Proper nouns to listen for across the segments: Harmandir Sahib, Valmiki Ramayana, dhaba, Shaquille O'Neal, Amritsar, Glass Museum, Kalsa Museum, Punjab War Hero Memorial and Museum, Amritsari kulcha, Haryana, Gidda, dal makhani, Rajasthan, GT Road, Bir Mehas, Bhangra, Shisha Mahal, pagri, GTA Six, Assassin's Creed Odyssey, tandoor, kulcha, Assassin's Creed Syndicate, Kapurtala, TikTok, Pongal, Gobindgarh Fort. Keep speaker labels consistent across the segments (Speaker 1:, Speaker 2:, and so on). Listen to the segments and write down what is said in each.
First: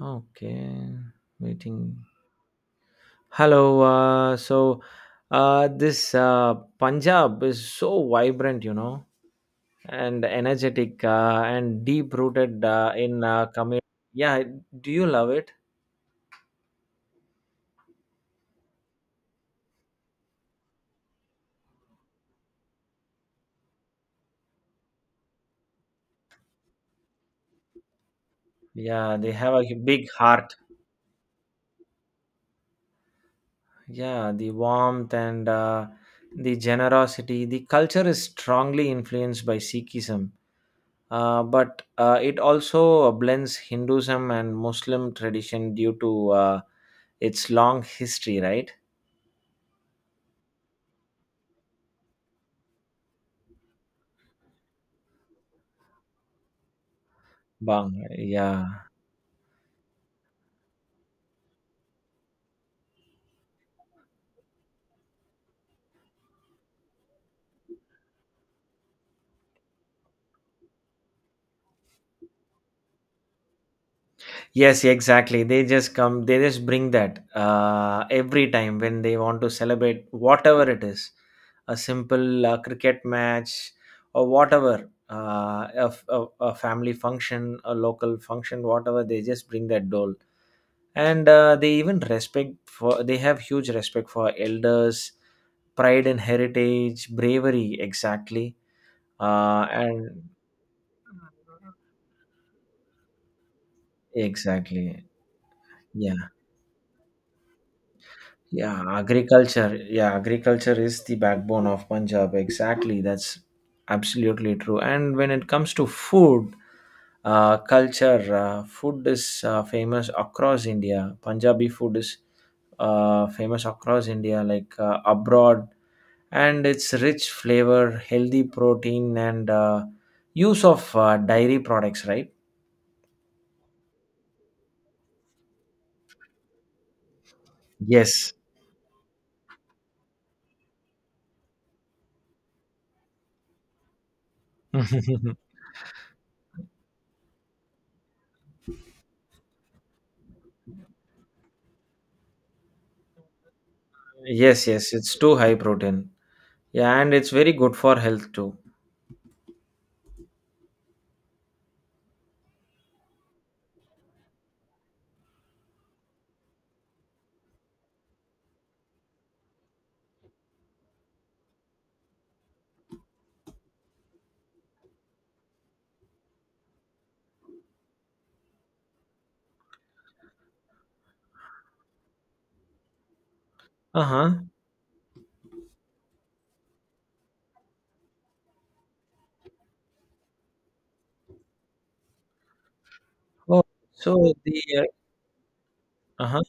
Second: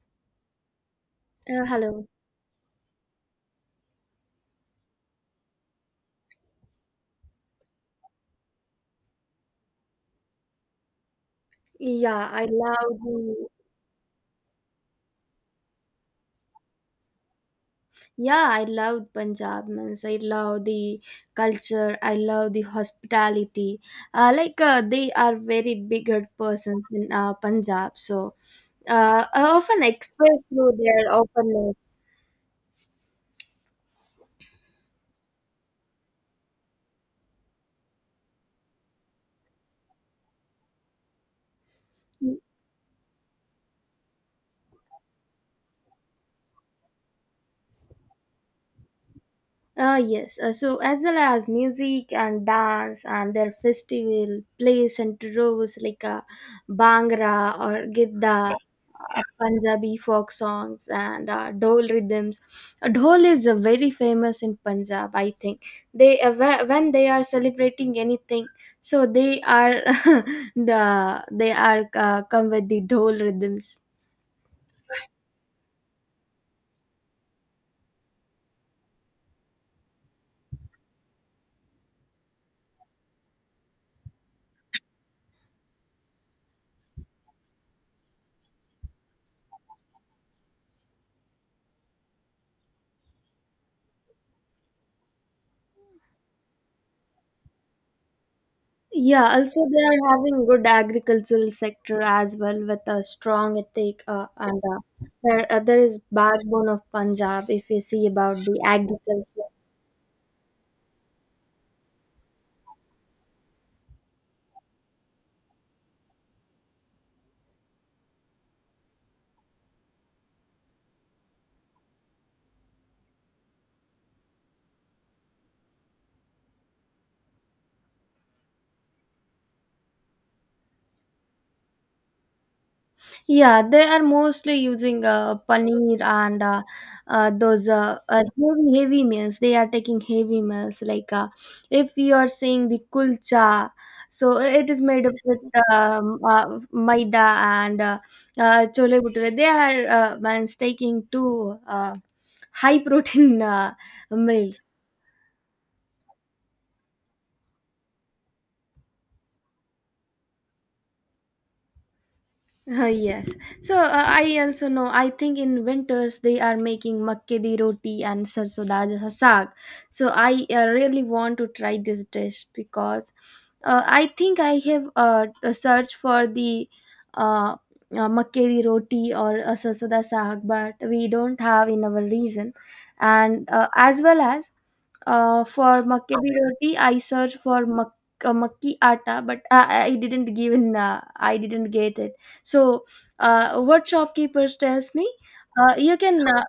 Speaker 1: Okay, waiting.
Speaker 2: Hello.
Speaker 1: Hello. This Punjab is so vibrant, you know, and energetic, and deep
Speaker 2: Yeah, I
Speaker 1: rooted
Speaker 2: love
Speaker 1: uh, in
Speaker 2: the
Speaker 1: uh, community. Yeah, do you love it?
Speaker 2: yeah, I love Punjab means I love the culture, I love the hospitality. They are very big heart persons in Punjab, so
Speaker 1: Yeah, they
Speaker 2: I
Speaker 1: have a
Speaker 2: often
Speaker 1: big
Speaker 2: express
Speaker 1: heart.
Speaker 2: through their openness.
Speaker 1: Yeah, the warmth and the generosity. The culture is strongly influenced by Sikhism, but it also blends Hinduism and Muslim tradition due to it's long history, right?
Speaker 2: Yes, so as well as music and dance and their festival plays and roles like Bhangra or
Speaker 1: Bang.
Speaker 2: Gidda,
Speaker 1: Yeah.
Speaker 2: Punjabi folk songs and dhol rhythms. Dhol is very famous in Punjab, I think. They when they are celebrating anything, so they are they are come with the dhol rhythms.
Speaker 1: Yes, exactly. They just come, they just bring that every time when they want to celebrate whatever it is a simple cricket match or whatever, a family function, a local function, whatever, they just bring that dole. And they even respect for, they have huge respect for elders, pride and heritage, bravery, exactly.
Speaker 2: Yeah, also they are
Speaker 1: And
Speaker 2: having good agricultural sector as well with a strong ethic, and
Speaker 1: exactly.
Speaker 2: there there is
Speaker 1: Yeah,
Speaker 2: backbone of Punjab if you see about the
Speaker 1: yeah,
Speaker 2: agriculture.
Speaker 1: agriculture. Yeah, agriculture is the backbone of Punjab. Exactly, that's absolutely true. And when it comes to food, culture, food is famous across India. Punjabi food is famous across India, like abroad, and its rich flavor, healthy protein, and use of dairy products, right?
Speaker 2: Yeah, they are mostly using paneer and those
Speaker 1: Yes.
Speaker 2: heavy meals. They are taking heavy meals like, if you are saying the kulcha, so it is made up with maida and chole bhature. They are man's taking two high protein meals.
Speaker 1: Yes, yes, it's too high protein. Yeah, and it's very good for health too.
Speaker 2: Yes. So I also know. I think in winters they are making makke di roti and sarso da ja saag. So I really want to try this dish because I think I have a search for the uh, makke di roti or sarso da saag, but we don't have in our region. And as
Speaker 1: Uh
Speaker 2: well
Speaker 1: huh.
Speaker 2: as for makke di roti, I search for makki atta, but I didn't give in. I didn't get it, so
Speaker 1: Oh,
Speaker 2: what
Speaker 1: so
Speaker 2: shopkeepers
Speaker 1: the
Speaker 2: tells me, uh, you can
Speaker 1: uh-huh.
Speaker 2: uh,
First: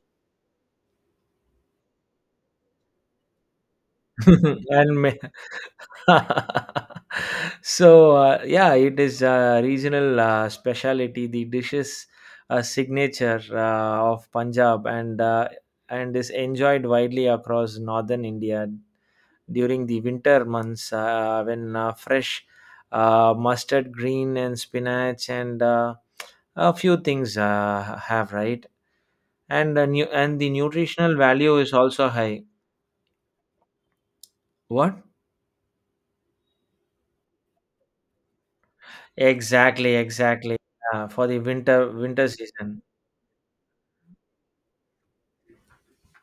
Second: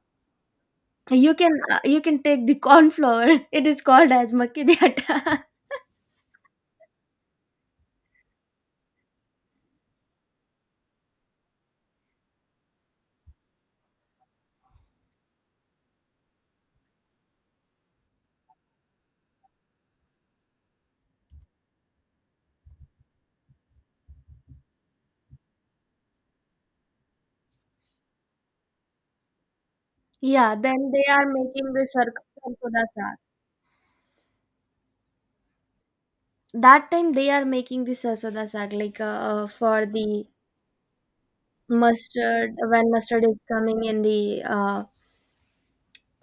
Speaker 2: you can take the corn flour. It is called as makki di
Speaker 1: And may
Speaker 2: atta.
Speaker 1: So, yeah, it is a regional specialty. The dishes, a signature of Punjab and and is enjoyed widely across northern India during the winter months when fresh mustard green and spinach and a few things have right and uh, nu- and the
Speaker 2: Yeah. Then they
Speaker 1: nutritional
Speaker 2: are
Speaker 1: value is
Speaker 2: making the
Speaker 1: also high.
Speaker 2: sarsoda saag.
Speaker 1: What?
Speaker 2: That time they are making the sarsoda saag like for
Speaker 1: Exactly,
Speaker 2: the
Speaker 1: exactly. For the winter
Speaker 2: mustard
Speaker 1: season.
Speaker 2: when mustard is coming in the uh,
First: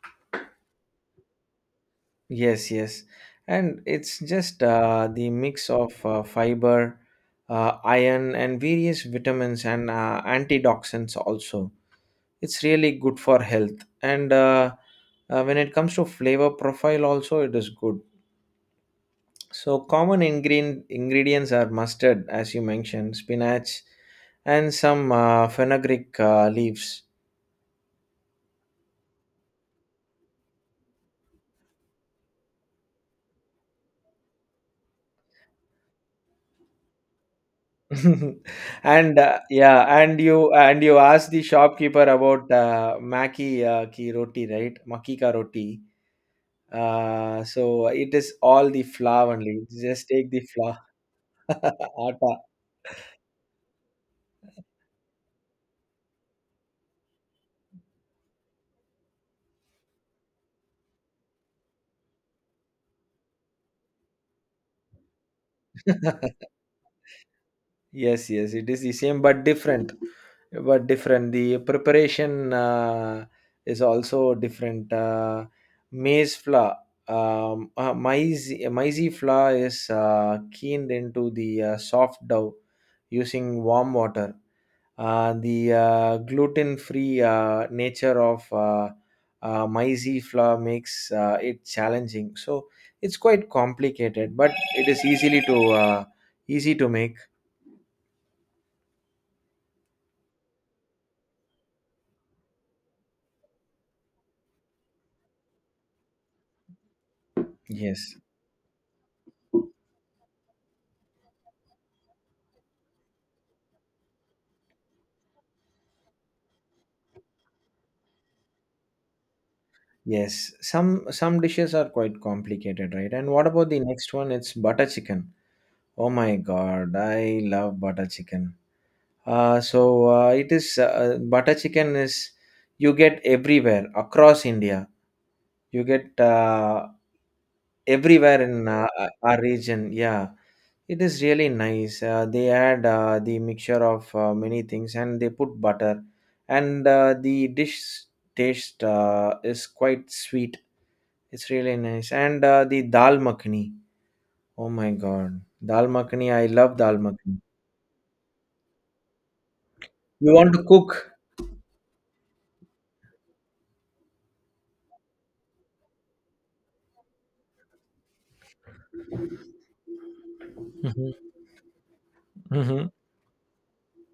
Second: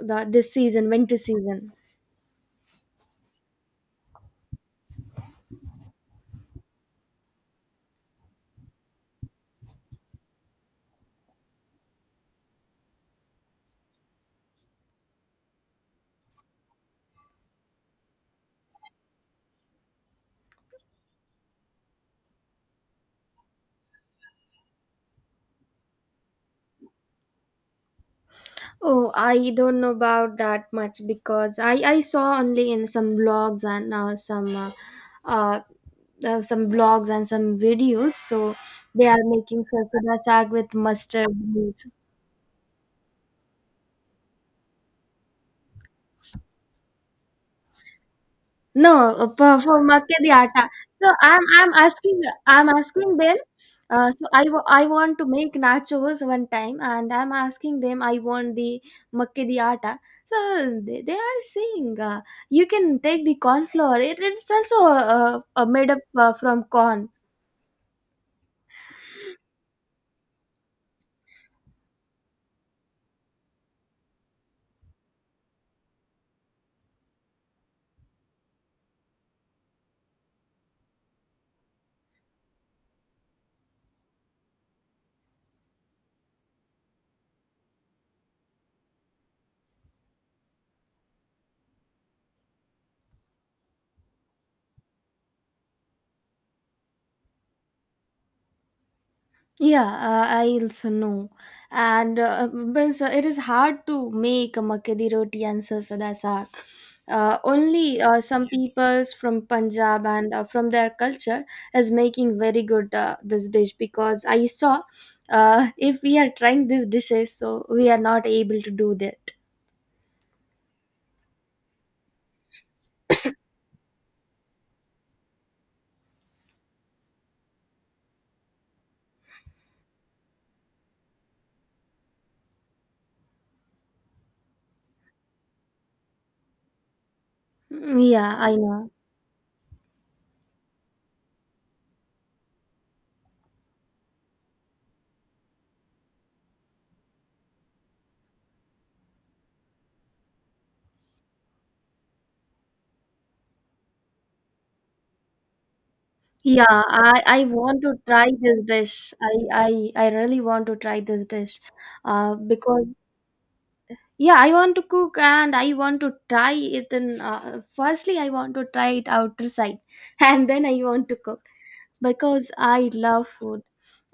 Speaker 2: the this season winter season.
Speaker 1: Yes, yes. And it's just the mix of fiber, iron, and various vitamins and antioxidants also. It's really good for health. And when it comes to flavor profile also, it is good. So common ingredients are mustard, as you mentioned, spinach, and some fenugreek leaves.
Speaker 2: Oh, I don't know about that much because I saw only in some blogs and uh, some vlogs and some videos. So they
Speaker 1: and
Speaker 2: are
Speaker 1: uh,
Speaker 2: making
Speaker 1: yeah,
Speaker 2: sarsoda saag with
Speaker 1: and you asked
Speaker 2: mustard
Speaker 1: the
Speaker 2: leaves.
Speaker 1: shopkeeper about maki ki roti, right? Maki ka roti, so it is all the
Speaker 2: No,
Speaker 1: flour only,
Speaker 2: for
Speaker 1: just
Speaker 2: makke
Speaker 1: take
Speaker 2: di
Speaker 1: the
Speaker 2: atta.
Speaker 1: flour.
Speaker 2: So I'm I'm asking
Speaker 1: Atta.
Speaker 2: I'm asking them. I want to make nachos one time, and I'm asking them. I want the makke di atta. So they are saying, you can take the corn flour. It's also made up from corn.
Speaker 1: Yes, yes, it is the same but different, but different. The preparation is also different. Maize flour, um, uh, maize maize flour is keened into the soft dough using warm water. The gluten-free nature of maize flour makes it challenging. So it's quite complicated, but it is easily to easy to make.
Speaker 2: Yeah, I also know. And means, it is hard to make a makadi roti and sarsoda saag. Only
Speaker 1: Yes.
Speaker 2: some peoples from Punjab and from their culture is making very good this dish because I saw, if we are trying these dishes, so we are not able to do that.
Speaker 1: Yes, some dishes are quite complicated, right? And what about the next one? It's butter chicken. Oh my God, I love butter chicken. So it is butter chicken is you get everywhere across India. You get
Speaker 2: Mm, yeah,
Speaker 1: everywhere in
Speaker 2: I know.
Speaker 1: our region, yeah, it is really nice. They add the mixture of many things and they put butter and the dish taste is quite sweet. It's really nice. And the dal makhani, oh my god, dal makhani, I
Speaker 2: Yeah,
Speaker 1: love dal makhani.
Speaker 2: I want to try this dish. I
Speaker 1: You
Speaker 2: really
Speaker 1: want to
Speaker 2: want to try
Speaker 1: cook?
Speaker 2: this dish, because yeah, I want to cook and I want to try it. And firstly I want to try it outside and then I want to
Speaker 1: Mhm.
Speaker 2: cook because
Speaker 1: Mhm.
Speaker 2: I love food.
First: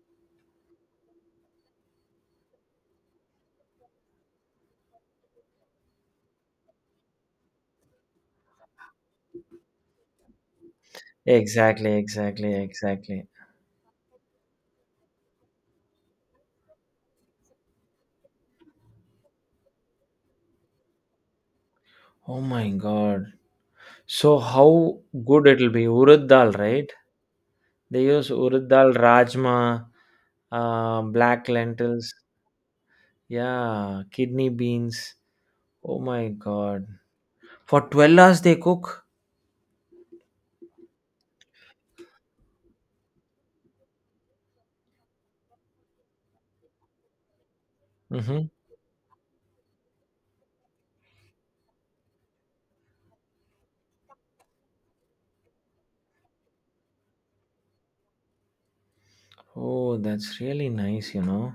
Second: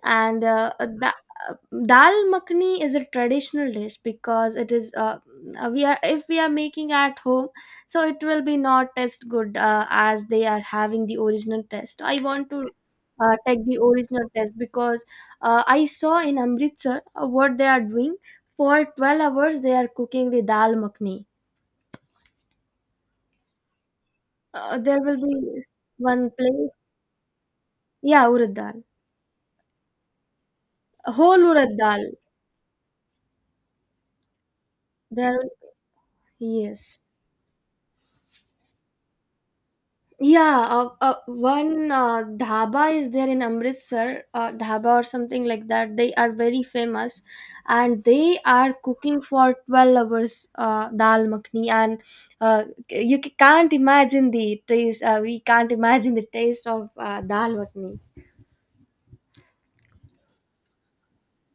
Speaker 2: And the dal makhani is a traditional dish because it is, we are, if we are making at home, so it will be not taste good as they are having the original
Speaker 1: Exactly,
Speaker 2: taste. I want
Speaker 1: exactly,
Speaker 2: to
Speaker 1: exactly.
Speaker 2: take the original taste because I saw in Amritsar what they are doing. For 12 hours, they are cooking the dal makhni.
Speaker 1: Oh my God. So how
Speaker 2: There will
Speaker 1: good
Speaker 2: be
Speaker 1: it'll be. Urad
Speaker 2: one
Speaker 1: dal,
Speaker 2: place.
Speaker 1: right? They use
Speaker 2: Yeah, urad
Speaker 1: urad
Speaker 2: dal.
Speaker 1: dal, rajma, black
Speaker 2: Whole urad dal.
Speaker 1: lentils, yeah, kidney beans.
Speaker 2: There,
Speaker 1: Oh my god.
Speaker 2: yes.
Speaker 1: For 12 hours they cook?
Speaker 2: Yeah, one dhaba is there in Amritsar, dhaba or something like that. They are very famous and they
Speaker 1: Mm-hmm.
Speaker 2: are cooking for 12 hours dal makhni and can't imagine the taste. We can't imagine the taste of dal makhni.
Speaker 1: Oh, that's really nice, you know.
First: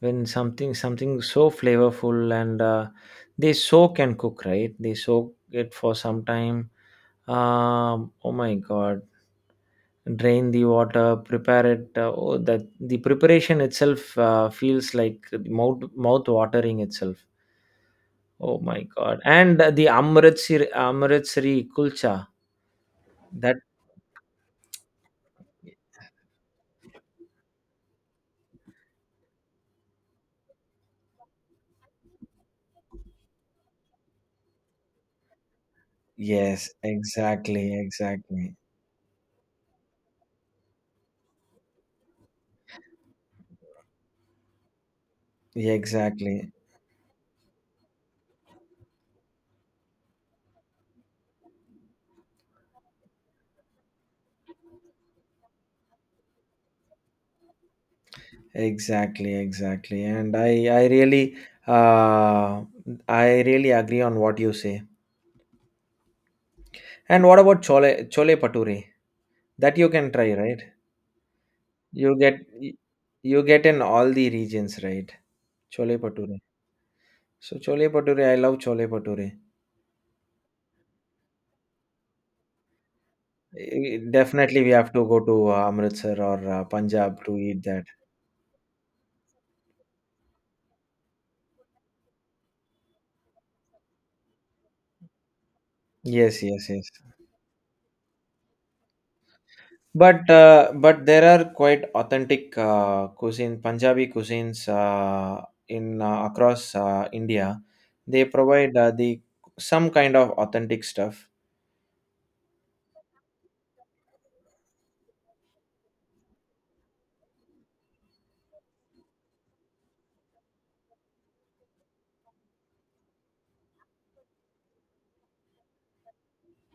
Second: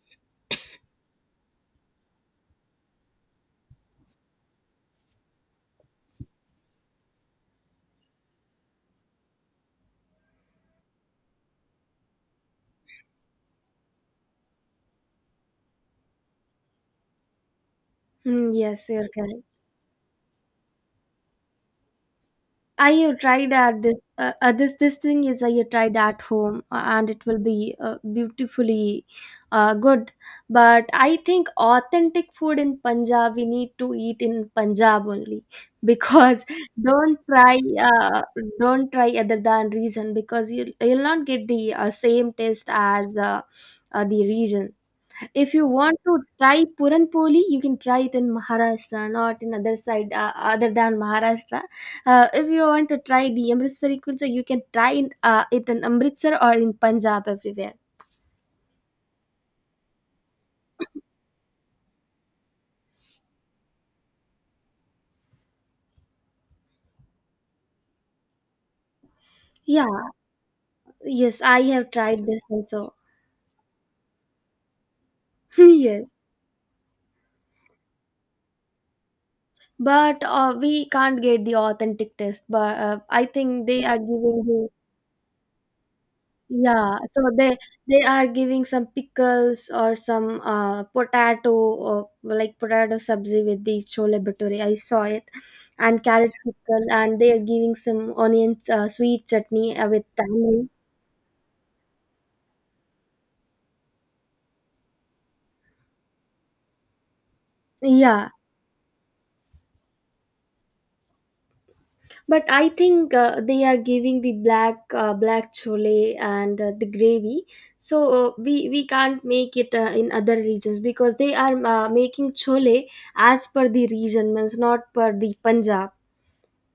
Speaker 1: When something so flavorful and they soak and cook, right? They soak it for some time. Oh my god. Drain the water, prepare it. Oh, that the preparation itself feels like mouth watering itself.
Speaker 2: Mm,
Speaker 1: Oh my
Speaker 2: yes, you're
Speaker 1: God.
Speaker 2: correct.
Speaker 1: And the Amritsari, Amritsari kulcha.
Speaker 2: I have tried
Speaker 1: That,
Speaker 2: at this. This this thing is I have tried at home, and it will be beautifully good. But I think authentic food in Punjab we need to eat in Punjab only because,
Speaker 1: yes,
Speaker 2: don't try,
Speaker 1: exactly, exactly,
Speaker 2: don't try other than region because you'll you'll not get the same taste as the region. If you want to
Speaker 1: exactly,
Speaker 2: try Puran Poli, you can try it in Maharashtra, not in other side other than Maharashtra. If you want to try the Amritsari kulcha, you can try it in Amritsar or in Punjab everywhere.
Speaker 1: exactly, exactly. And uh, I really agree on what you say. And what about chole, chole pature? That
Speaker 2: Yeah,
Speaker 1: you can try, right?
Speaker 2: yes, I have
Speaker 1: You
Speaker 2: tried
Speaker 1: get,
Speaker 2: this also.
Speaker 1: you get in all the regions, right? Chole
Speaker 2: Yes,
Speaker 1: pature. So chole pature, I love chole pature.
Speaker 2: but we can't get the authentic taste. But I think they
Speaker 1: Eh,
Speaker 2: are giving
Speaker 1: definitely, we
Speaker 2: you.
Speaker 1: have to go to Amritsar or
Speaker 2: Yeah, so
Speaker 1: Punjab to eat that.
Speaker 2: they are giving some pickles or some potato or like potato sabzi with the chole bhature. I saw it, and carrot
Speaker 1: Yes, yes,
Speaker 2: pickle,
Speaker 1: yes.
Speaker 2: and they are giving some onion sweet chutney with
Speaker 1: But
Speaker 2: tamarind.
Speaker 1: uh, but there are quite authentic cuisine, Punjabi cuisines in across India. They
Speaker 2: Yeah,
Speaker 1: provide the some kind of authentic stuff.
Speaker 2: but I think they are giving the black chole and the gravy, so we we can't make it in other regions because they are making chole as per the region, means not per the Punjab.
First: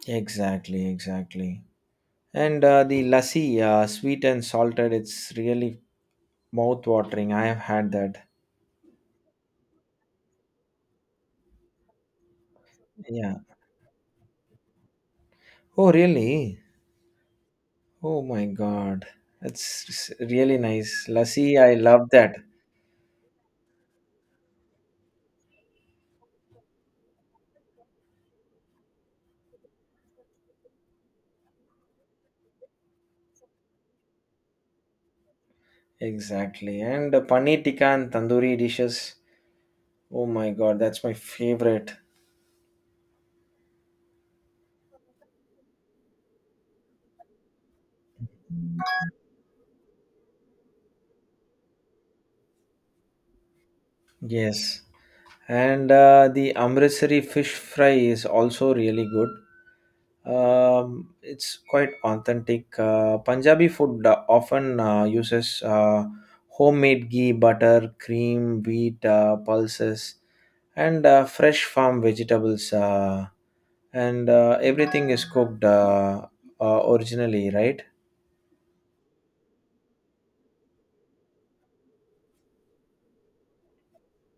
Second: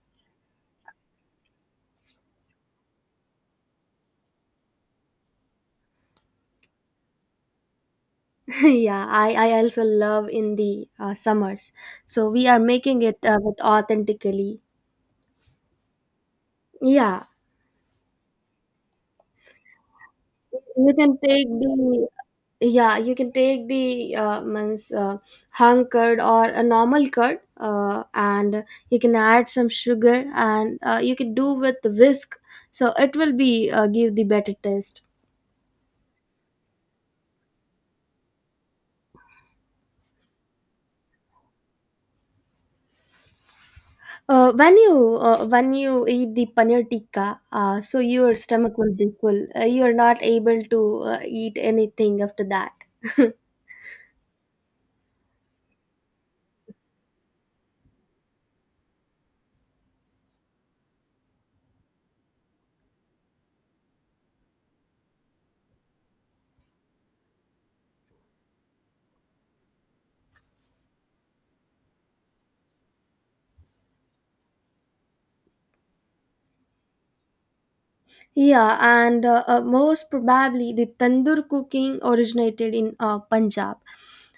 Speaker 1: Exactly, exactly. And the lassi, sweet and salted, it's really mouth-watering. I have had that.
Speaker 2: Yeah, I also love in the summers, so we are making it
Speaker 1: Yeah.
Speaker 2: with authentically.
Speaker 1: Oh, really?
Speaker 2: yeah
Speaker 1: Oh my God. It's really
Speaker 2: you
Speaker 1: nice.
Speaker 2: can take
Speaker 1: Lassi, I
Speaker 2: the
Speaker 1: love that.
Speaker 2: yeah you can take the means hung curd or a normal curd, and you can add some sugar and you can do with the whisk, so it will be give the better taste.
Speaker 1: Exactly. And paneer tikka and tandoori dishes. Oh my god, that's my favorite.
Speaker 2: When you eat the paneer tikka, so your stomach will be full. You are not able to eat anything after that.
Speaker 1: Yes. And the Amritsari fish fry is also really good. It's quite authentic. Punjabi food often uses homemade ghee, butter, cream, wheat, pulses, and fresh farm vegetables. And everything is cooked originally, right?
Speaker 2: Yeah, and most probably the tandoor cooking originated in Punjab.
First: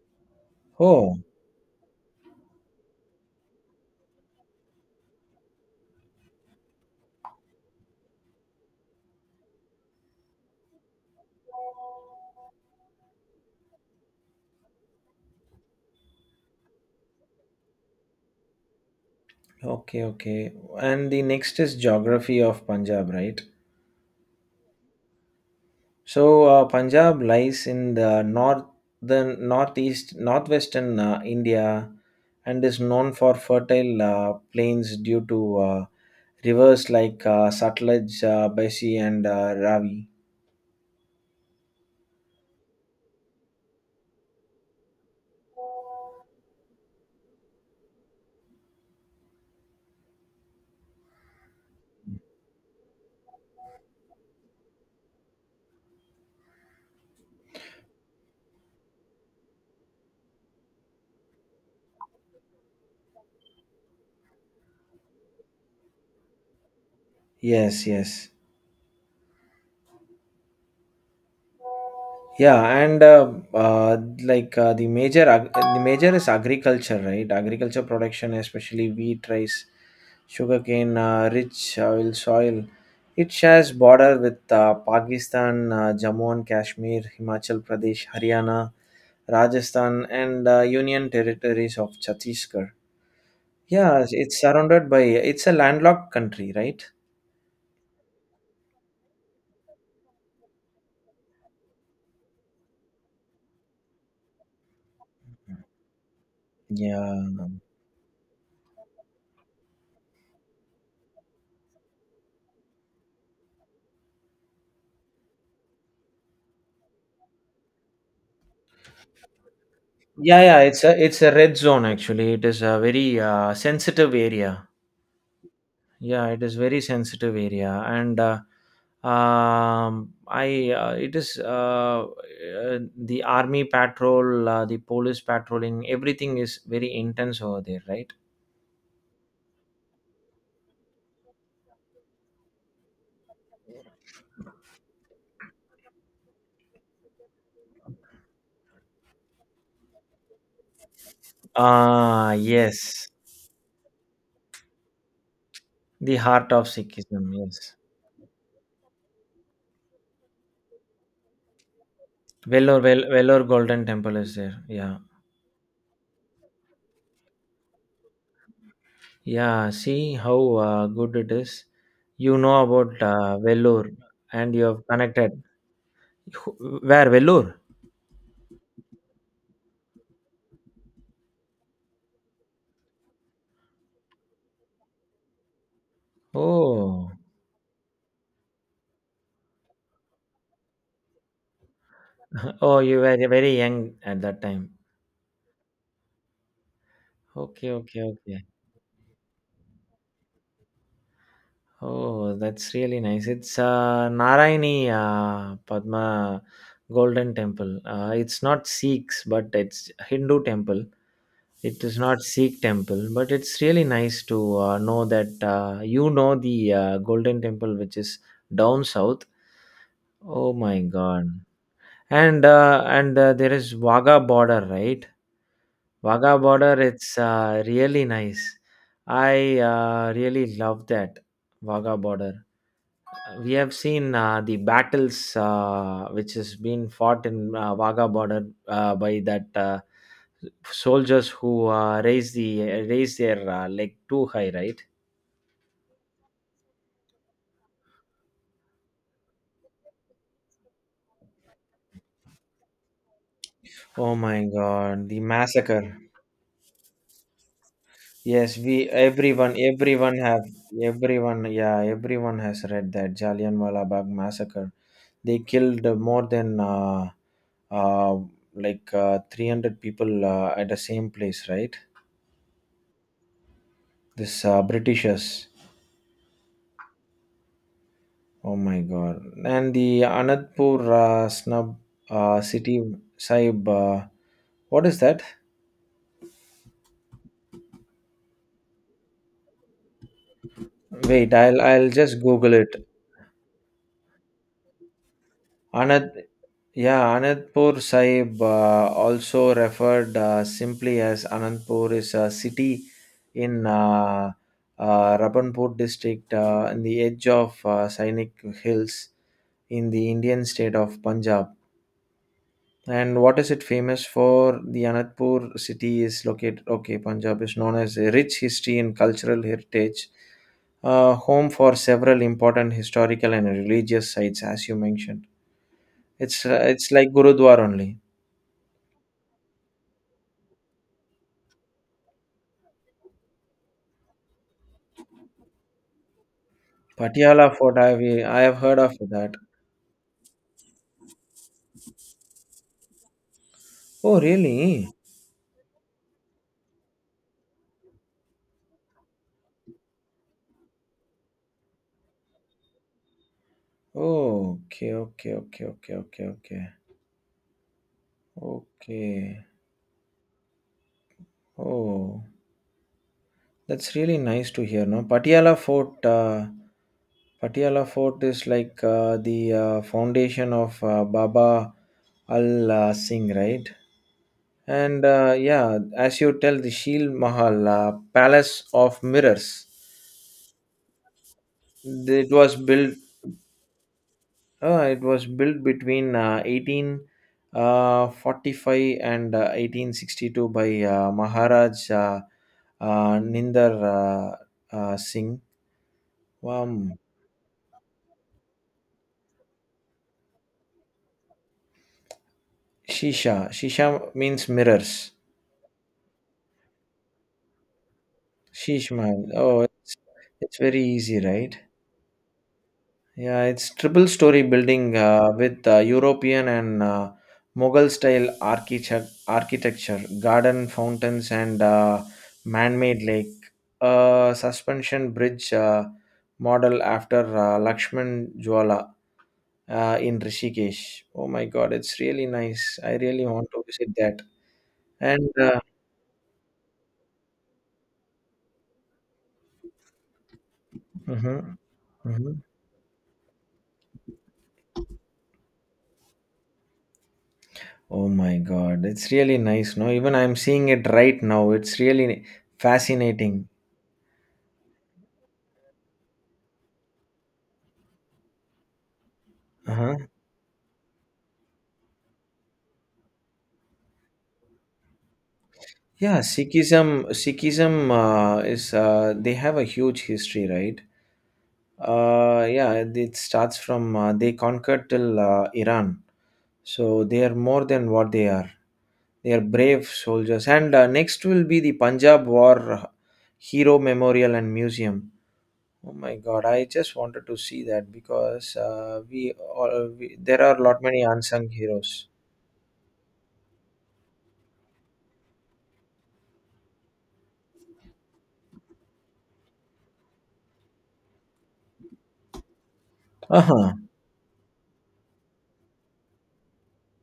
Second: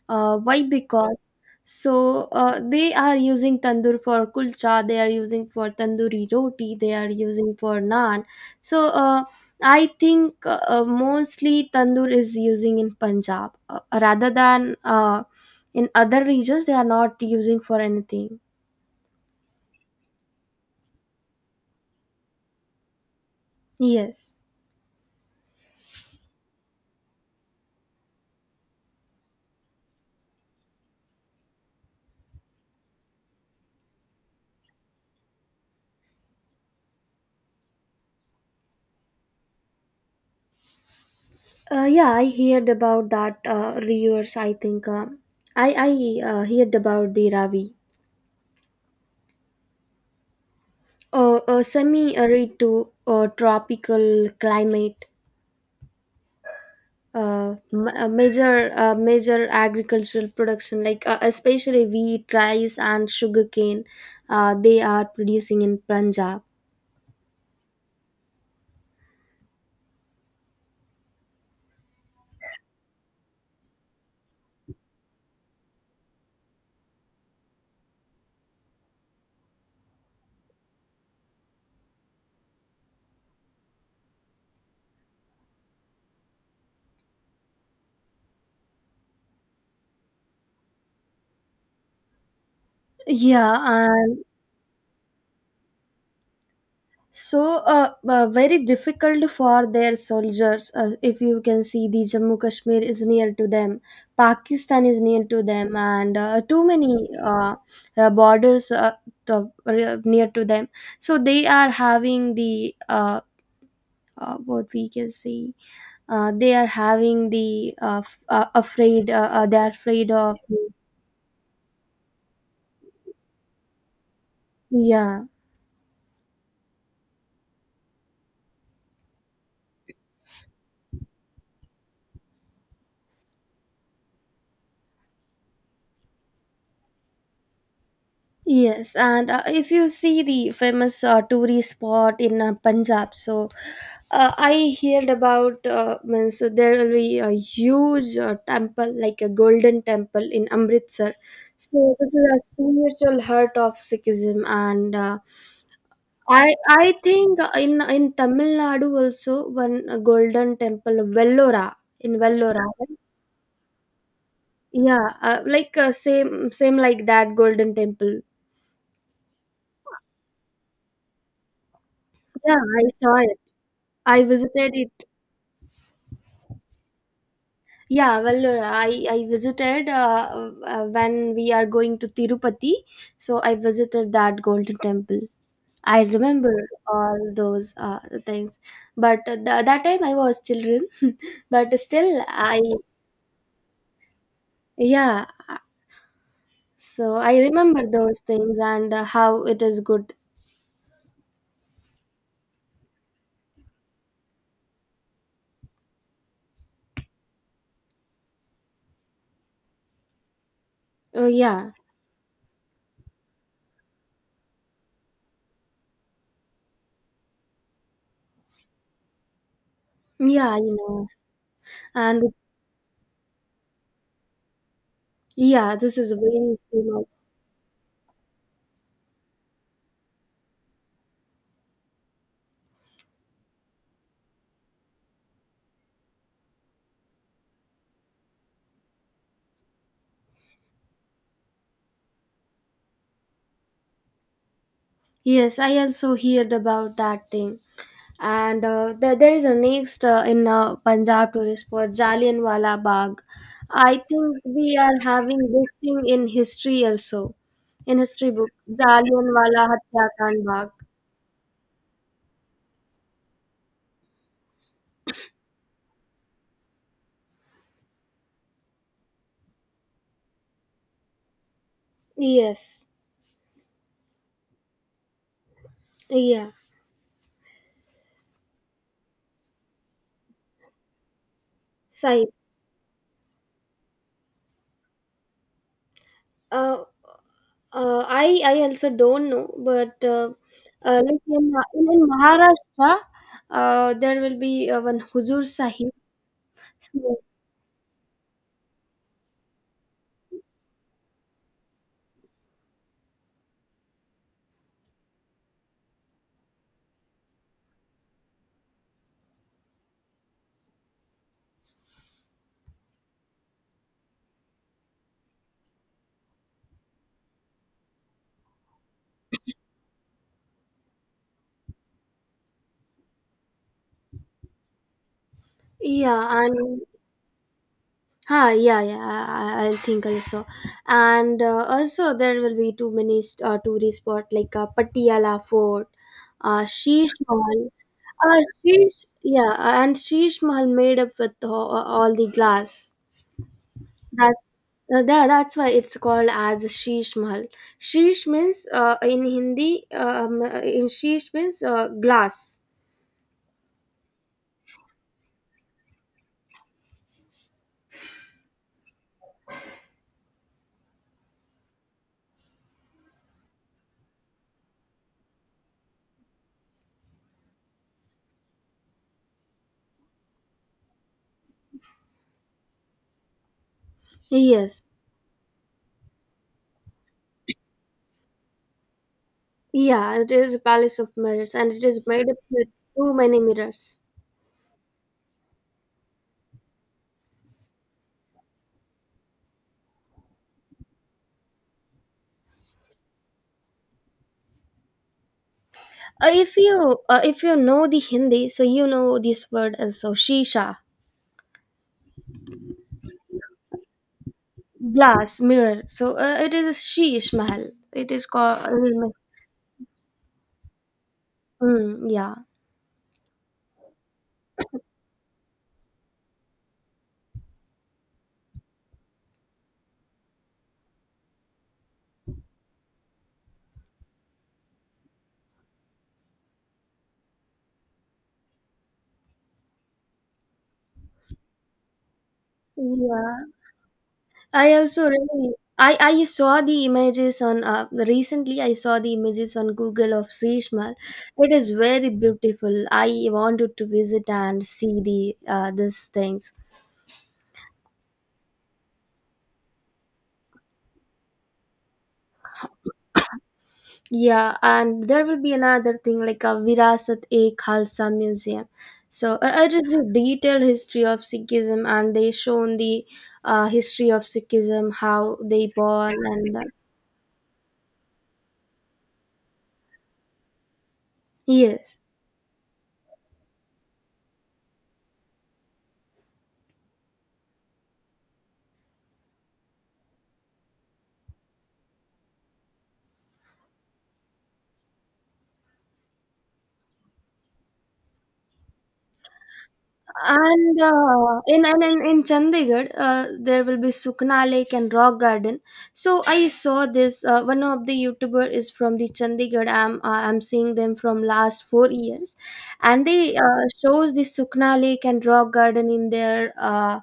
Speaker 2: Why? Because
Speaker 1: Oh,
Speaker 2: so they are using tandoor for kulcha, they are using for tandoori roti, they are using for naan. So I think mostly tandoor is using in Punjab rather than in other regions. They are not using for anything.
Speaker 1: okay, okay. And the next is geography of Punjab, right?
Speaker 2: Yes.
Speaker 1: So Punjab lies in the northern, northeast, northwestern India, and is known for fertile plains due to rivers like Satluj, Besi, and Ravi.
Speaker 2: Yeah, I heard about that rivers. I think I heard about the Ravi, a semi-arid to tropical climate. Major agricultural production like especially wheat, rice, and sugarcane. They are producing in Punjab.
Speaker 1: Yes, yes. Yeah, and like the major ag- the major is agriculture, right? Agriculture production, especially wheat, rice, sugarcane, rich oil soil. It shares border with Pakistan, Jammu and Kashmir, Himachal Pradesh, Haryana, Rajasthan, and Union territories of Chhattisgarh.
Speaker 2: Yeah,
Speaker 1: Yeah, it's surrounded by. It's a landlocked country, right?
Speaker 2: so very difficult for their soldiers. If you can see, the Jammu Kashmir is near to them, Pakistan is near to them, and too many
Speaker 1: Yeah.
Speaker 2: borders near to them, so they are having the, what we can say, they are having the, afraid, they are afraid of.
Speaker 1: Yeah, yeah, it's a red zone actually. It is a very sensitive area.
Speaker 2: Yeah.
Speaker 1: Yeah, it is very sensitive area and I it is the army patrol the police patrolling everything is very intense over there, right?
Speaker 2: Yes, and if you see the famous tourist spot in Punjab, so I heard about, means there will be a huge temple, like a golden temple in Amritsar. So this is
Speaker 1: Ah
Speaker 2: a
Speaker 1: yes,
Speaker 2: spiritual heart of Sikhism, and uh,
Speaker 1: the heart
Speaker 2: I
Speaker 1: of
Speaker 2: I
Speaker 1: Sikhism,
Speaker 2: think
Speaker 1: yes.
Speaker 2: in Tamil Nadu also one golden temple Vellora, in Vellora,
Speaker 1: Vellore,
Speaker 2: right?
Speaker 1: Vel- Vellore Golden Temple is there. Yeah.
Speaker 2: Yeah, like same like that golden temple.
Speaker 1: Yeah. See how good it is. You
Speaker 2: Yeah,
Speaker 1: know
Speaker 2: I
Speaker 1: about
Speaker 2: saw it.
Speaker 1: Vellore
Speaker 2: I
Speaker 1: and you
Speaker 2: visited
Speaker 1: have
Speaker 2: it.
Speaker 1: connected. Who- Where? Vellore?
Speaker 2: Yeah, well, I visited when we are going to Tirupati, so I visited that golden temple. I remember
Speaker 1: Oh.
Speaker 2: all those things, but that time I was children, but still I,
Speaker 1: Oh, you were very young at that time.
Speaker 2: yeah. So I
Speaker 1: Okay,
Speaker 2: remember
Speaker 1: okay,
Speaker 2: those
Speaker 1: okay.
Speaker 2: things and how it is good.
Speaker 1: Oh, that's really nice. It's Narayani Padma Golden Temple. It's not Sikhs, but it's Hindu temple.
Speaker 2: Oh yeah,
Speaker 1: It is not Sikh temple, but it's really nice to know that you know the Golden Temple, which is down south. Oh
Speaker 2: yeah, you
Speaker 1: my
Speaker 2: know,
Speaker 1: God!
Speaker 2: and
Speaker 1: And there is Wagah border, right?
Speaker 2: yeah, this is
Speaker 1: Wagah
Speaker 2: very
Speaker 1: border,
Speaker 2: famous.
Speaker 1: it's really nice. I really love that Wagah border. We have seen the battles which has been fought in Wagah border by that soldiers who raise the raise their leg too high, right?
Speaker 2: Yes, I also heard about that thing. And there is a next in Punjab tourist spot Jallianwala Bagh. I
Speaker 1: Oh
Speaker 2: think
Speaker 1: my
Speaker 2: we are
Speaker 1: God, the
Speaker 2: having this
Speaker 1: massacre!
Speaker 2: thing in history also, in history
Speaker 1: Yes,
Speaker 2: book
Speaker 1: we everyone
Speaker 2: Jallianwala
Speaker 1: everyone have
Speaker 2: Hatyakan Bagh.
Speaker 1: everyone, yeah, everyone has read that Jallianwala Bagh massacre. They killed more than uh, 300 people at the same place, right?
Speaker 2: Yes,
Speaker 1: This Britishers.
Speaker 2: yeah,
Speaker 1: Oh my God! And the Anandpur snub
Speaker 2: Sai.
Speaker 1: city Saib. What is that?
Speaker 2: Uh, I I also don't know, but
Speaker 1: Wait, I'll
Speaker 2: in
Speaker 1: just Google it.
Speaker 2: Maharashtra, there will be one Huzur Sahib.
Speaker 1: Anand, yeah,
Speaker 2: So,
Speaker 1: Anandpur Sahib, also referred simply as Anandpur, is a city in Rabanpur district in the edge of Sainik Hills in the Indian state of Punjab. And what is it famous for? The Anandpur city is located, okay, Punjab is known as a rich history and cultural heritage, home for several important historical and religious sites, as you mentioned.
Speaker 2: yeah, and
Speaker 1: It's like Gurudwar only.
Speaker 2: ah, yeah, yeah. I'll think also, and also there will be too many tourist spot like Patiala Fort, Sheesh
Speaker 1: Patiala
Speaker 2: Mahal.
Speaker 1: fort, I've, I
Speaker 2: Uh,
Speaker 1: have heard of that.
Speaker 2: Yeah, and Sheesh Mahal made up with all the glass.
Speaker 1: Oh,
Speaker 2: That's
Speaker 1: really?
Speaker 2: that's why it's called as Sheesh Mahal. Sheesh means, in Hindi, in Sheesh means glass.
Speaker 1: Oh, okay, okay, okay, okay, okay, okay, okay. Oh, that's really nice to hear. No, Patiala Fort. Patiala Fort is like the foundation of Baba Al Singh, right?
Speaker 2: Yes,
Speaker 1: And yeah, as you tell, the Shield Mahal, Palace of Mirrors,
Speaker 2: yeah, it is a palace of mirrors, and it is made
Speaker 1: it
Speaker 2: up
Speaker 1: was
Speaker 2: with
Speaker 1: built.
Speaker 2: too many mirrors.
Speaker 1: It was built between 1845 and 1862 by Maharaj Ninder Singh. Um,
Speaker 2: If you know the Hindi, so you know this word also shisha,
Speaker 1: Shisha. Shisha means mirrors.
Speaker 2: glass, mirror. So it is a sheesh mahal. It is called. It is
Speaker 1: Shishman. Oh, it's very easy, right?
Speaker 2: mm, yeah,
Speaker 1: Yeah, it's triple story building with European and Mughal style architect- architecture, garden fountains, and man made lake. A suspension bridge model after Lakshman Jwala in Rishikesh. Oh my god, it's really nice. I really want
Speaker 2: yeah.
Speaker 1: to visit that.
Speaker 2: I also
Speaker 1: And
Speaker 2: really. I saw the images on, recently I saw the images on Google of Sheesh Mahal. It
Speaker 1: mhm,
Speaker 2: is very
Speaker 1: mhm.
Speaker 2: beautiful. I wanted to visit and see the this thing.
Speaker 1: Oh my god, it's really nice. No, even I'm seeing it right now. It's really fascinating.
Speaker 2: Yeah, and there will be another thing like a Virasat e Khalsa Museum. So it is
Speaker 1: Uh-huh.
Speaker 2: a detailed history of Sikhism, and they shown the history of Sikhism, how they born,
Speaker 1: Yeah,
Speaker 2: and
Speaker 1: Sikhism, Sikhism is they have a huge history, right?
Speaker 2: yes.
Speaker 1: Yeah, it starts from they conquered till Iran, so they are more than what they are. They are brave soldiers. And next will be the Punjab War Hero Memorial and Museum. Oh my God, I just wanted to see that because we, all, we there are a
Speaker 2: And
Speaker 1: lot many unsung
Speaker 2: in and in,
Speaker 1: heroes.
Speaker 2: in Chandigarh, there will be Sukna Lake and Rock Garden. So I saw this. One of the YouTuber is from the Chandigarh. I'm seeing them from last 4 years, and they
Speaker 1: Uh huh.
Speaker 2: shows the Sukna Lake and Rock Garden in their uh,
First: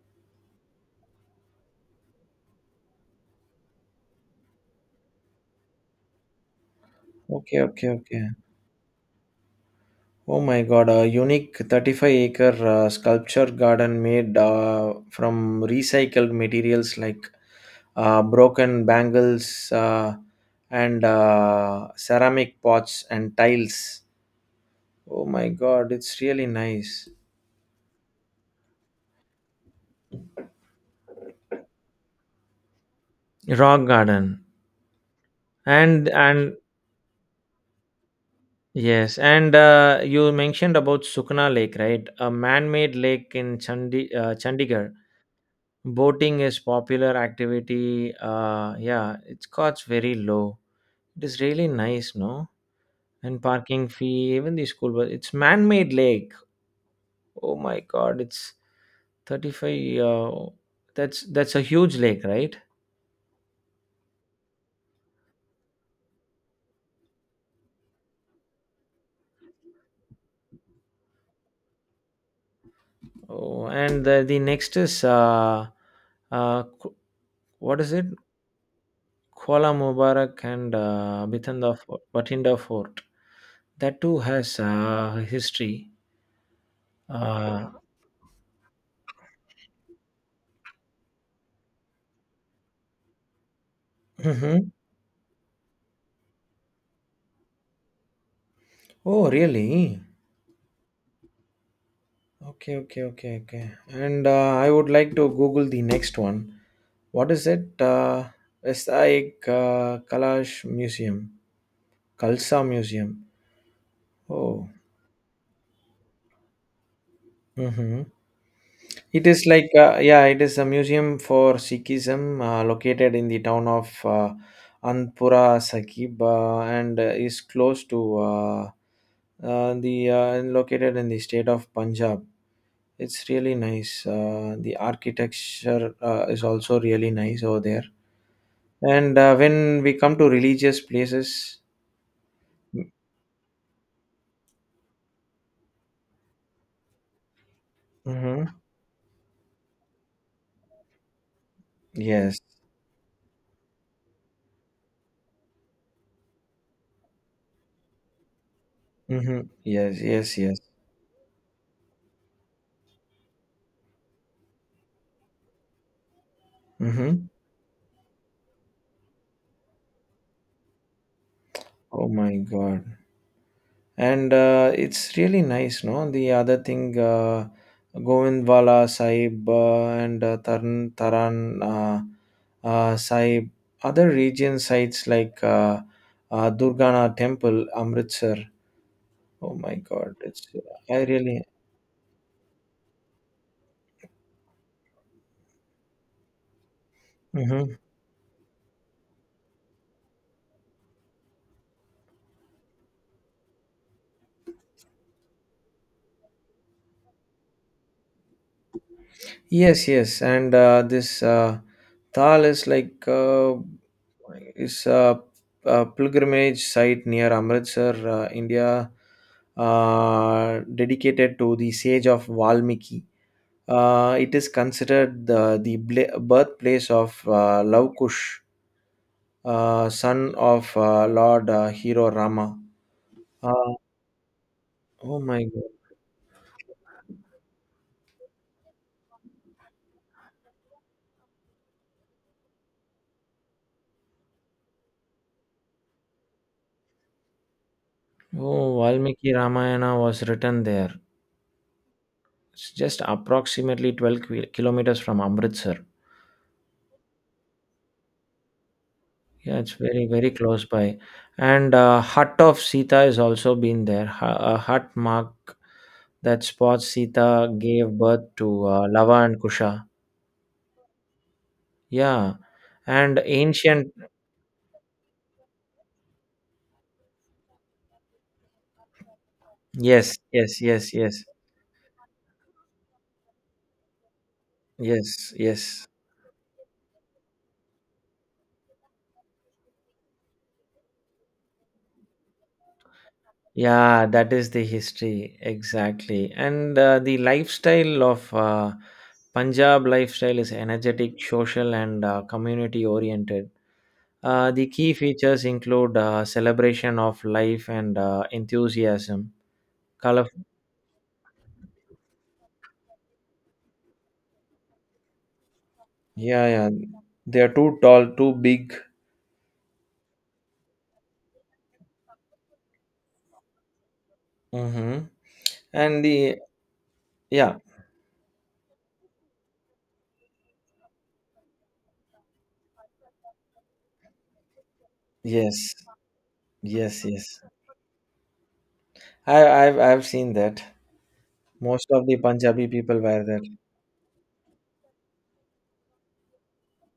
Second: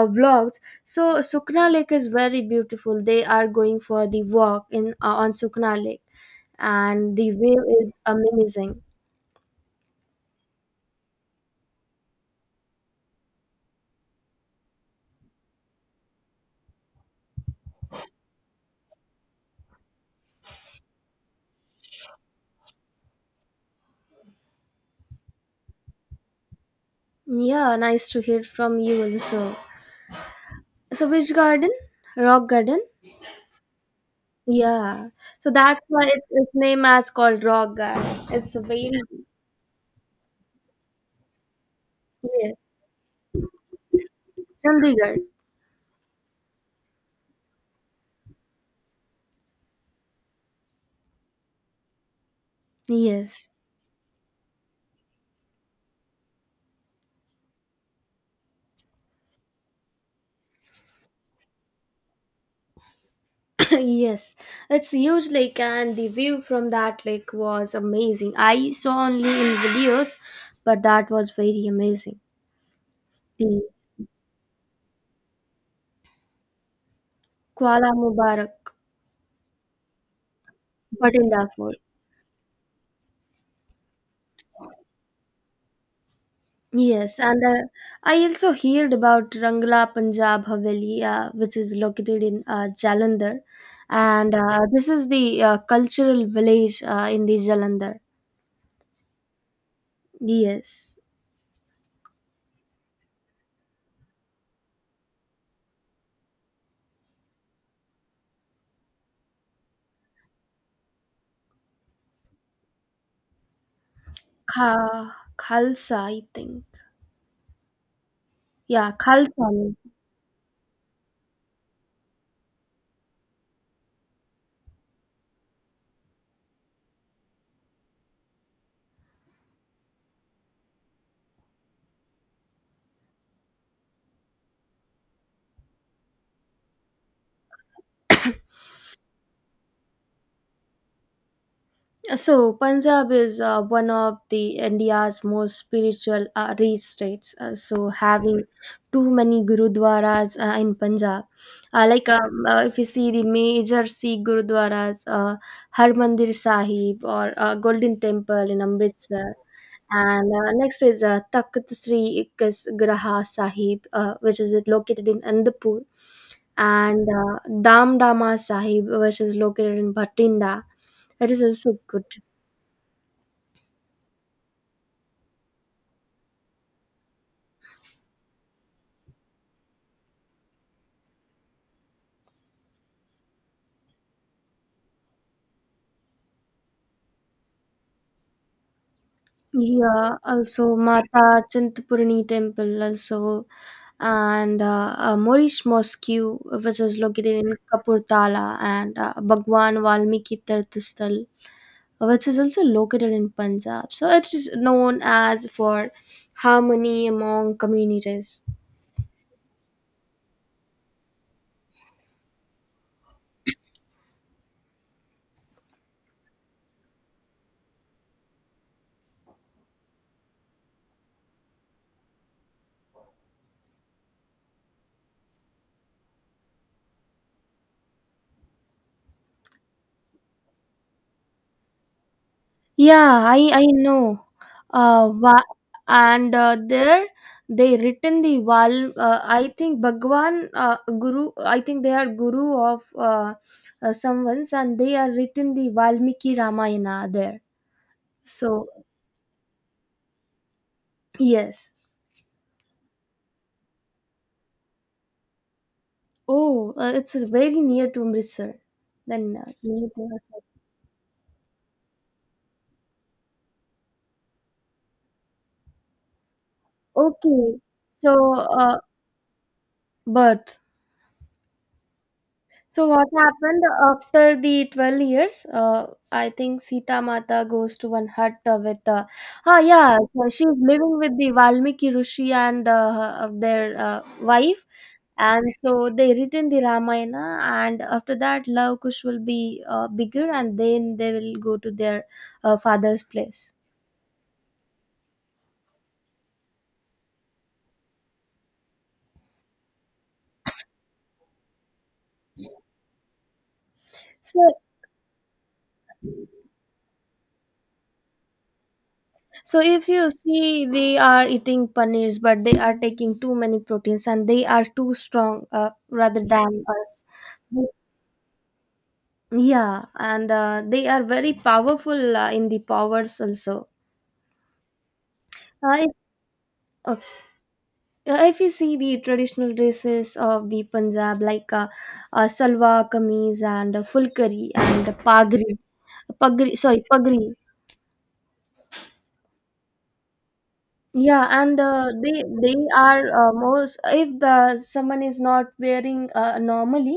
Speaker 2: uh, vlogs. So Sukna Lake is very beautiful. They are going for the walk in on Sukna Lake, and the
Speaker 1: Okay,
Speaker 2: view
Speaker 1: okay,
Speaker 2: is
Speaker 1: okay.
Speaker 2: amazing.
Speaker 1: Oh my god, a unique 35 acre sculpture garden made from recycled materials like broken bangles and ceramic pots and tiles. Oh my god, it's really nice.
Speaker 2: Yeah, nice to hear from you also. So which garden? Rock Garden?
Speaker 1: Rock garden.
Speaker 2: Yeah. So that's why its
Speaker 1: And
Speaker 2: name is called Rock Garden. It's a very
Speaker 1: yes, and you mentioned about Sukna Lake, right? A
Speaker 2: yes,
Speaker 1: man made lake in Chandigarh.
Speaker 2: Chandigarh.
Speaker 1: Boating is popular activity. Yeah, its costs very low. It is really nice, no? And
Speaker 2: Yes.
Speaker 1: parking fee, even the school bus. It's man-made lake. Oh my God, it's 35. That's a huge lake, right?
Speaker 2: yes. It's a huge lake and the view from that lake was amazing. I saw only in videos, but that was very amazing. The
Speaker 1: Oh, and the next is uh, Ku- what
Speaker 2: Kuala
Speaker 1: is it?
Speaker 2: Mubarak
Speaker 1: Kuala Mubarak and
Speaker 2: Batinda
Speaker 1: Bitanda
Speaker 2: Fort.
Speaker 1: Fort, Batinda Fort. That too has history.
Speaker 2: Yes, and
Speaker 1: Uh,
Speaker 2: I also heard about Rangla Punjab Haveli, which is located in Jalandhar, and
Speaker 1: mhm.
Speaker 2: this is the cultural village in the Jalandhar.
Speaker 1: Oh, really?
Speaker 2: Yes,
Speaker 1: Okay, okay, okay, okay. And I would like to Google the next one. What is it? Vesai Kalash Museum, Kalsa Museum. Oh,
Speaker 2: Khalsa, I think.
Speaker 1: mm-hmm.
Speaker 2: Yeah,
Speaker 1: It is
Speaker 2: Khalsa.
Speaker 1: like, yeah, it is a museum for Sikhism located in the town of Anpura Sakib and is close to the located in the state of Punjab. It's really nice. The architecture is also really nice over there. And when we come to religious places,
Speaker 2: So, Punjab is one of the India's most spiritual rich states. Having
Speaker 1: mhm.
Speaker 2: too many gurudwaras in Punjab,
Speaker 1: Yes.
Speaker 2: if you see the major Sikh gurudwaras, Harmandir Sahib or Golden Temple in Amritsar,
Speaker 1: Mm-hmm. Yes,
Speaker 2: and
Speaker 1: yes, yes.
Speaker 2: next is Takht Sri Graha Sahib, which is located in Andapur, and
Speaker 1: Mm-hmm.
Speaker 2: Dam Dama Sahib, which is located in Bhatinda. That is also good.
Speaker 1: Oh my God. And it's really nice, no? The other thing, Govindwala Sahib and Taran, Taran Sahib, other region sites like Durgana Temple, Amritsar. Oh my God.
Speaker 2: Yeah,
Speaker 1: It's,
Speaker 2: also
Speaker 1: I really.
Speaker 2: Mata Chintapurni temple also and Moorish Mosque which is located in Kapurtala and Bhagwan Valmiki Tirth which is also located in Punjab. So it is known as for harmony among communities.
Speaker 1: Yes, yes, and this Thal is like is a pilgrimage site near Amritsar, India, dedicated to the sage of Valmiki. It is considered the birthplace of Love Kush, son of Lord Hero Rama.
Speaker 2: Yeah, I
Speaker 1: Uh,
Speaker 2: know.
Speaker 1: oh my
Speaker 2: Wa-
Speaker 1: God!
Speaker 2: and there they written the Val. I think Bhagwan Guru. I think they are Guru of someone's, and they are written the Valmiki Ramayana there. So
Speaker 1: Oh, Valmiki Ramayana was written there.
Speaker 2: yes.
Speaker 1: It's just approximately 12 kilometers from Amritsar.
Speaker 2: Oh, it's very near to Amritsar. Then
Speaker 1: Yeah, it's
Speaker 2: near
Speaker 1: very,
Speaker 2: to
Speaker 1: very
Speaker 2: us.
Speaker 1: close by. And Hut of Sita has also been there. A hut mark that spots Sita
Speaker 2: Okay.
Speaker 1: gave
Speaker 2: So
Speaker 1: birth to Lava and Kusha.
Speaker 2: but.
Speaker 1: Yeah.
Speaker 2: So what
Speaker 1: And
Speaker 2: happened
Speaker 1: ancient.
Speaker 2: after the 12 years? I think Sita Mata goes to one hut with, yeah,
Speaker 1: Yes,
Speaker 2: so she's
Speaker 1: yes, yes,
Speaker 2: living with
Speaker 1: yes,
Speaker 2: the Valmiki Rishi and their wife.
Speaker 1: yes,
Speaker 2: And
Speaker 1: yes.
Speaker 2: so they written the Ramayana and after that Love Kush will be bigger and then they will go to their father's place.
Speaker 1: Yeah, that is the history. Exactly. And the lifestyle of Punjab lifestyle is energetic, social, and community oriented.
Speaker 2: So,
Speaker 1: The key features include celebration of life and enthusiasm.
Speaker 2: so if you
Speaker 1: Color,
Speaker 2: see, they are eating paneers, but they are taking too many proteins and they are too strong rather
Speaker 1: yeah,
Speaker 2: than
Speaker 1: yeah.
Speaker 2: us.
Speaker 1: They are too tall, too big.
Speaker 2: Yeah, and they are very powerful in the powers also.
Speaker 1: Mm-hmm.
Speaker 2: I,
Speaker 1: And the
Speaker 2: uh,
Speaker 1: yeah,
Speaker 2: if you see the traditional dresses of the Punjab, like salwar kameez and fulkari and
Speaker 1: yes,
Speaker 2: pagri, pagri, sorry,
Speaker 1: yes,
Speaker 2: pagri.
Speaker 1: yes. I've seen that.
Speaker 2: Yeah, and
Speaker 1: Most
Speaker 2: uh,
Speaker 1: of the
Speaker 2: they they
Speaker 1: Punjabi people
Speaker 2: are
Speaker 1: wear that.
Speaker 2: most if the someone is not wearing normally,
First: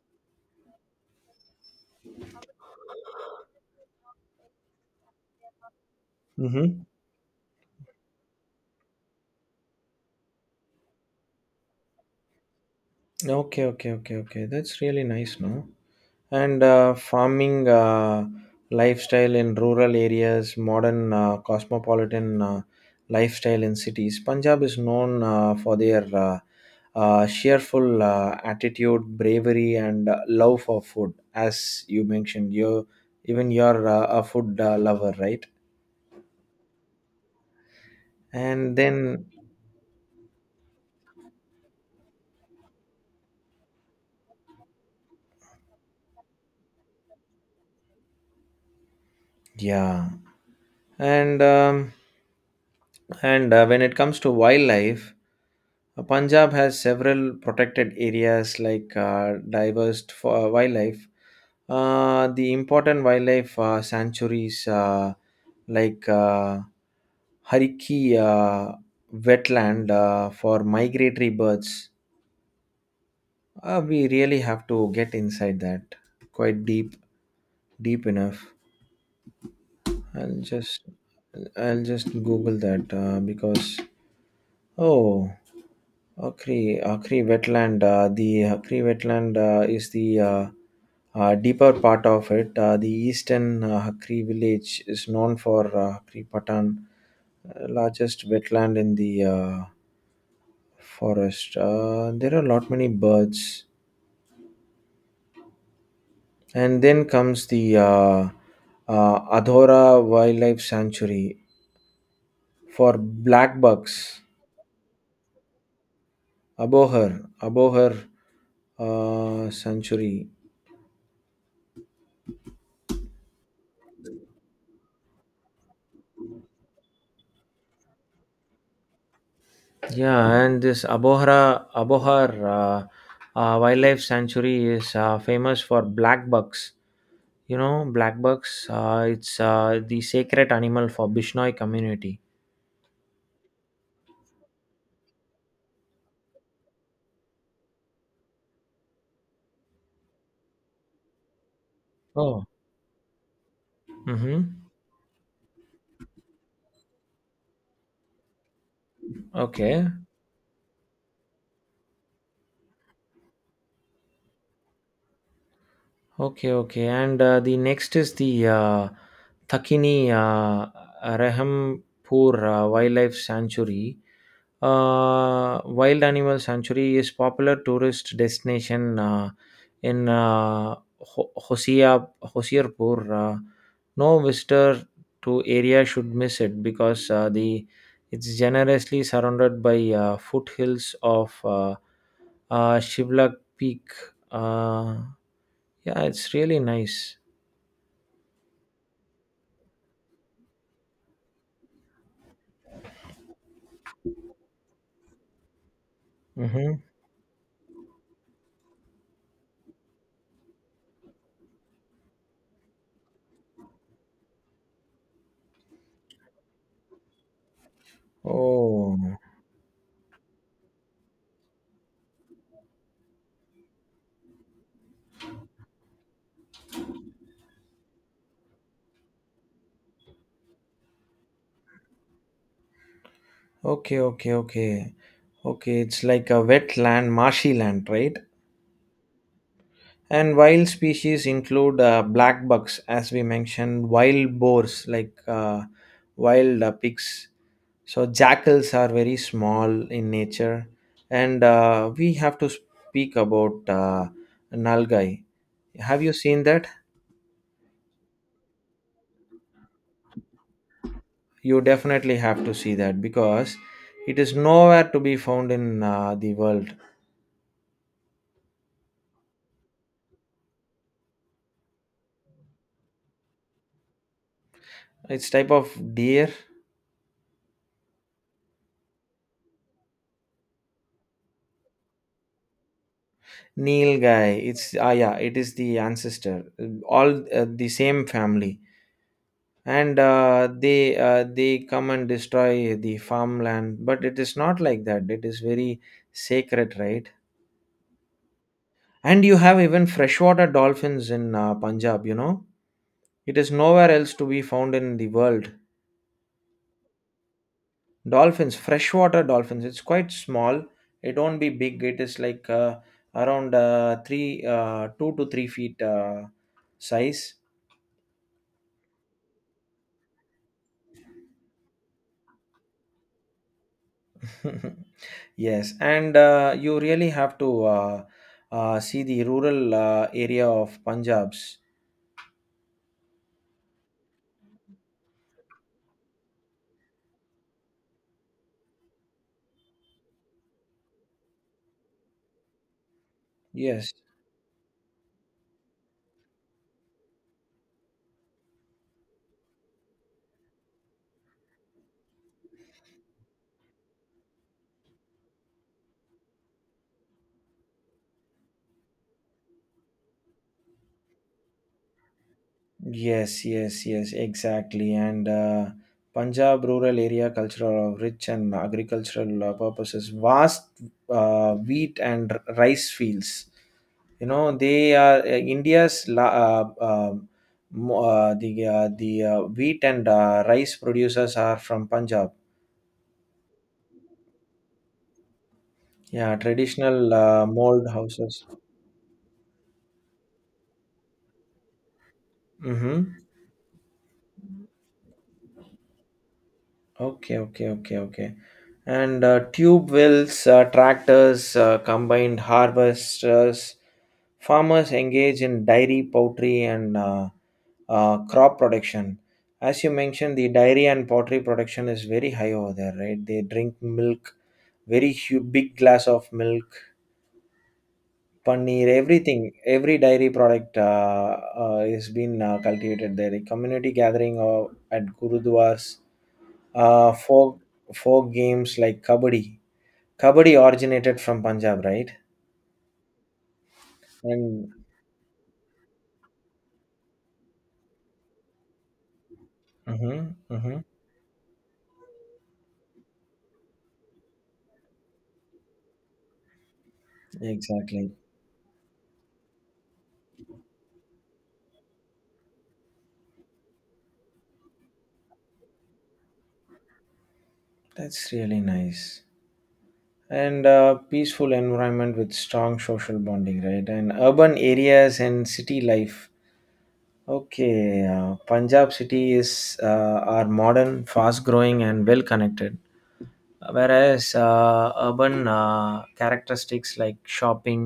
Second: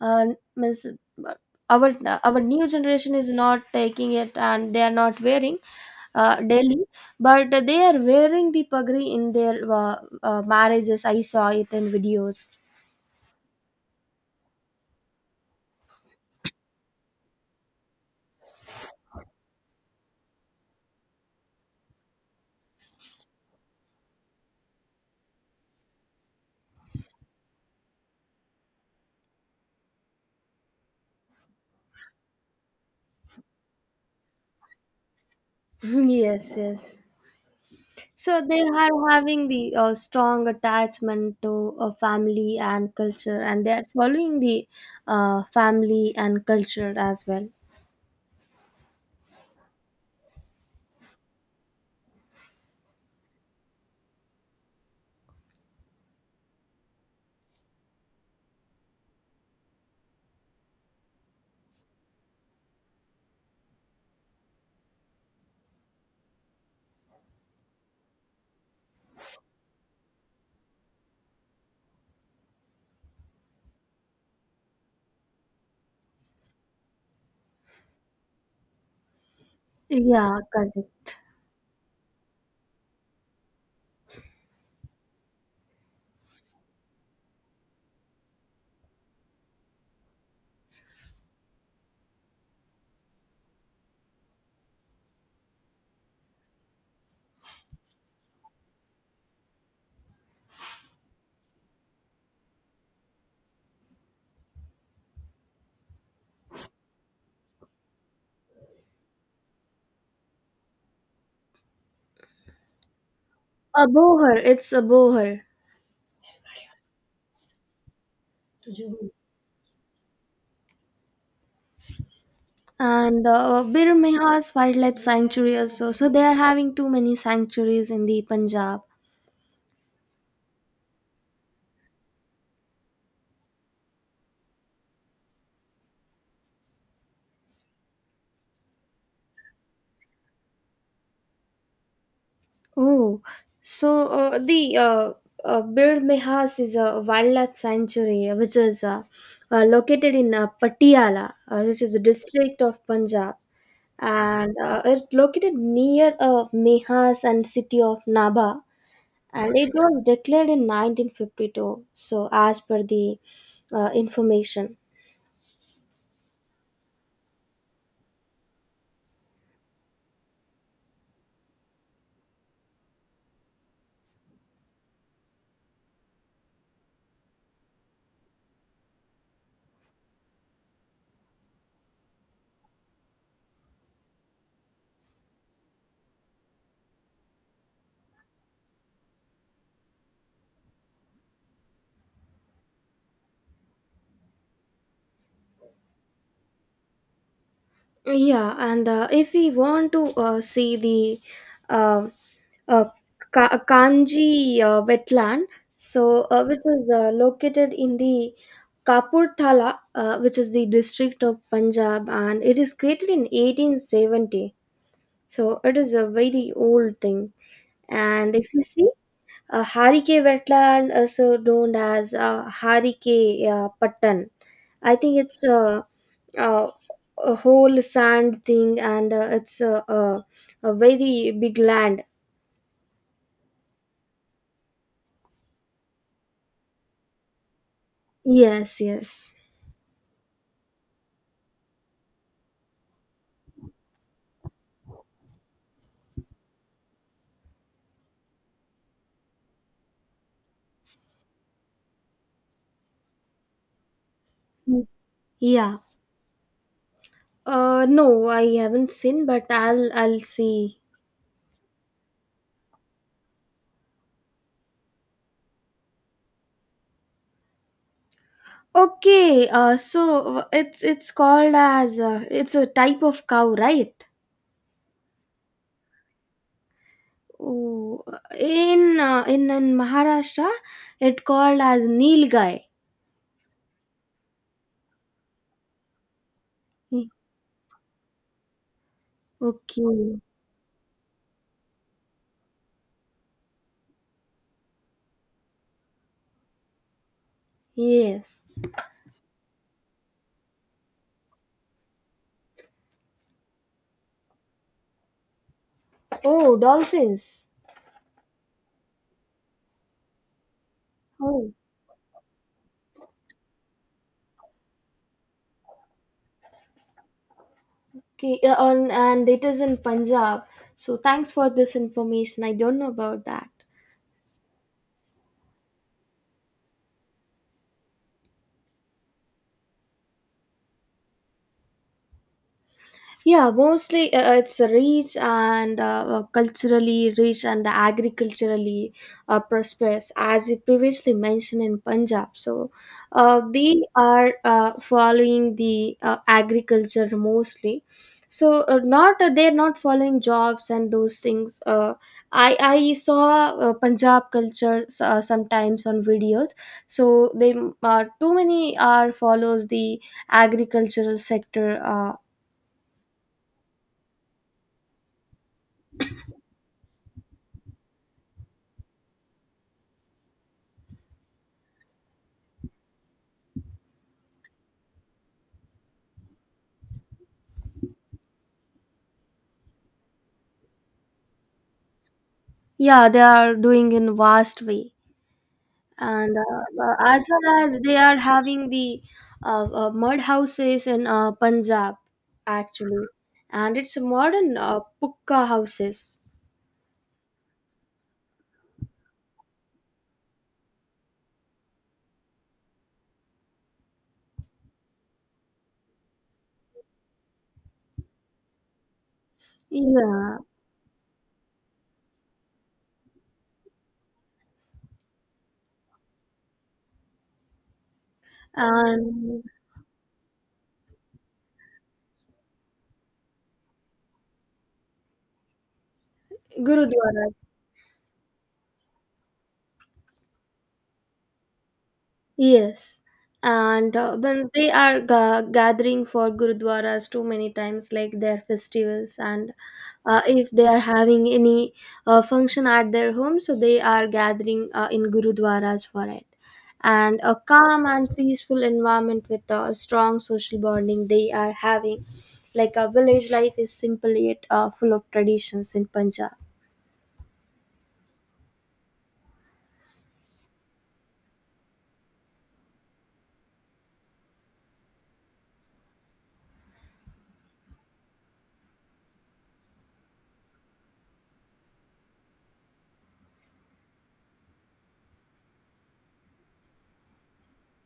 Speaker 2: uh, means our new generation is not taking it and they are not wearing daily,
Speaker 1: Mm-hmm.
Speaker 2: but they are wearing the pagri in their marriages. I saw it in videos.
Speaker 1: Okay, okay, okay, okay. That's really nice, no? And farming lifestyle in rural areas, modern cosmopolitan lifestyle in cities. Punjab is known for their cheerful attitude, bravery, and love for food. As you mentioned, you even you're a food lover, right?
Speaker 2: yes, yes. So they
Speaker 1: And
Speaker 2: are
Speaker 1: then
Speaker 2: having the strong attachment to family and culture, and they are following the family and culture as well.
Speaker 1: yeah. And when it comes to wildlife, Punjab has several protected areas like diverse for wildlife. The important wildlife sanctuaries like Hariki wetland for migratory birds. We really have to get inside that quite deep, deep enough.
Speaker 2: Yeah,
Speaker 1: I'll
Speaker 2: correct.
Speaker 1: just I'll just Google that because oh Akri wetland, the Akri wetland is the deeper part of it. The eastern Akri village is known for Akri Patan, largest wetland in the forest. There are a lot many birds, and then comes the Adhora Wildlife Sanctuary for black
Speaker 2: A
Speaker 1: bucks.
Speaker 2: boher, it's a boher.
Speaker 1: Abohar, above sanctuary.
Speaker 2: And Bir Meha's wildlife sanctuary also. So they are having too many sanctuaries in the Punjab.
Speaker 1: Yeah, and this Abohar Wildlife Sanctuary is famous for black bucks. You know, black bucks. It's the sacred animal for Bishnoi community.
Speaker 2: Oh, so the Bir Mehas is a wildlife sanctuary which is located in Patiala, which is a
Speaker 1: Oh.
Speaker 2: district of Punjab, and
Speaker 1: Mm-hmm.
Speaker 2: uh, it's located near Mehas and city of Naba, and it
Speaker 1: Okay.
Speaker 2: was declared in 1952. So as per the information,
Speaker 1: Okay. Okay. And the next is the Thakini Rahampur Wildlife Sanctuary. Wild animal sanctuary is popular tourist destination in Ho- Hosea Hosierpur. No visitor to area should miss it because the it's generously surrounded by foothills of Shivlak Peak. Uh, yeah, it's really nice.
Speaker 2: yeah, and if we want to see the uh, uh, Kanji wetland, which
Speaker 1: Mm-hmm.
Speaker 2: is located in the Kapurthala, which is the district of Punjab, and it is created in 1870. So it is a very old thing. And if you see,
Speaker 1: Oh,
Speaker 2: Harike wetland, also known as Harike Patan, I think it's a, a, a whole sand thing and it's a very big land.
Speaker 1: okay, okay, okay, okay. It's like a wetland, marshy land, right?
Speaker 2: Yes, yes.
Speaker 1: And wild species include black bucks, as we mentioned, wild boars like wild pigs. So jackals are very small in nature, and we have to speak about
Speaker 2: Mm.
Speaker 1: nalgai.
Speaker 2: Yeah.
Speaker 1: Have you seen that?
Speaker 2: No, I haven't seen, but I'll see.
Speaker 1: You definitely have to see that because it is nowhere to be found in the world.
Speaker 2: Okay. So it's called as it's a type of cow, right?
Speaker 1: It's type of deer,
Speaker 2: Oh, in Maharashtra, it called as Nilgai.
Speaker 1: nilgai. It's ah yeah, it is the ancestor.
Speaker 2: Hmm,
Speaker 1: All the same family and
Speaker 2: okay.
Speaker 1: they come and destroy the farmland, but it is not like that. It is very sacred, right?
Speaker 2: Yes.
Speaker 1: And you have even freshwater dolphins in Punjab, you know, it is nowhere else to be found in the world.
Speaker 2: Oh, dolphins.
Speaker 1: Dolphins, freshwater dolphins, it's quite small, it won't be
Speaker 2: Oh,
Speaker 1: big, it is like around 3 2 to 3 feet size.
Speaker 2: okay. And it is in Punjab. So thanks for this information. I don't know about that.
Speaker 1: Yes, and you really have to see the rural area of Punjab's.
Speaker 2: Yeah, mostly it's rich and culturally rich and agriculturally prosperous, as you previously mentioned in Punjab. So uh, they
Speaker 1: Yes,
Speaker 2: are uh, following the agriculture mostly. So not they're not following jobs and those things. I saw Punjab culture sometimes on videos. So they too many are follows the agricultural sector.
Speaker 1: yes, yes, yes, exactly. And Punjab rural area cultural of rich and agricultural purposes, vast wheat and rice fields. You know, they are India's la- mo- the wheat and rice producers are from Punjab.
Speaker 2: Yeah, they are doing in vast way
Speaker 1: Yeah,
Speaker 2: and
Speaker 1: traditional
Speaker 2: as well as
Speaker 1: mold
Speaker 2: they are
Speaker 1: houses.
Speaker 2: having the mud houses in Punjab actually
Speaker 1: Mm-hmm.
Speaker 2: and it's modern pukka houses.
Speaker 1: Okay, okay, okay, okay. And tube wells, tractors, combined harvesters, farmers engage in dairy, poultry, and crop production. As you mentioned,
Speaker 2: Yeah,
Speaker 1: the dairy and poultry production is very high over there, right? They drink milk, very hu big glass of milk, paneer,
Speaker 2: and
Speaker 1: everything. Every dairy product is being cultivated there. A community gathering at gurudwars uh,
Speaker 2: gurudwaras.
Speaker 1: folk folk games like kabaddi. Kabaddi originated from Punjab, right?
Speaker 2: Yes, and when
Speaker 1: And
Speaker 2: they are gathering for gurudwaras too many times like their festivals and
Speaker 1: mm-hmm,
Speaker 2: if they
Speaker 1: mm-hmm,
Speaker 2: are having any function at their home so they are gathering in gurudwaras for it, and a calm
Speaker 1: exactly.
Speaker 2: and peaceful environment with a strong social bonding they are having, like a village life is simple yet full of traditions in Punjab.
Speaker 1: That's really nice. And peaceful environment with strong social bonding, right? And urban areas and city life. Okay, Punjab city is are modern, fast growing, and well connected. Whereas urban characteristics like shopping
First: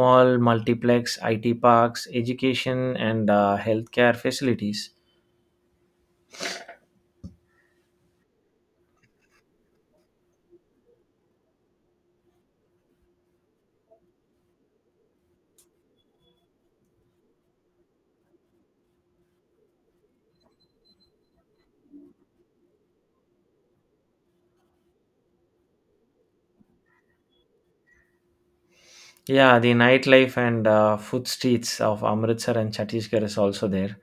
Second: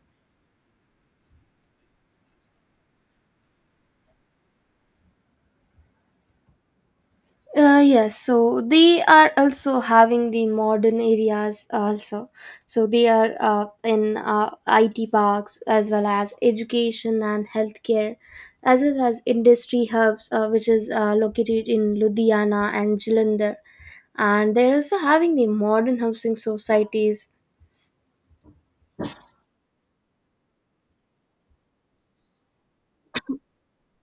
Speaker 1: mall, multiplex, IT parks, education, and healthcare facilities.
Speaker 2: Yes, so they are also having the modern areas also. So they are in IT parks as well as education and healthcare, as well as industry hubs, which is located in Ludhiana and Jalandhar. And they're also having the modern housing societies.
Speaker 1: Yeah, the nightlife and food streets of Amritsar and Chhattisgarh is also there,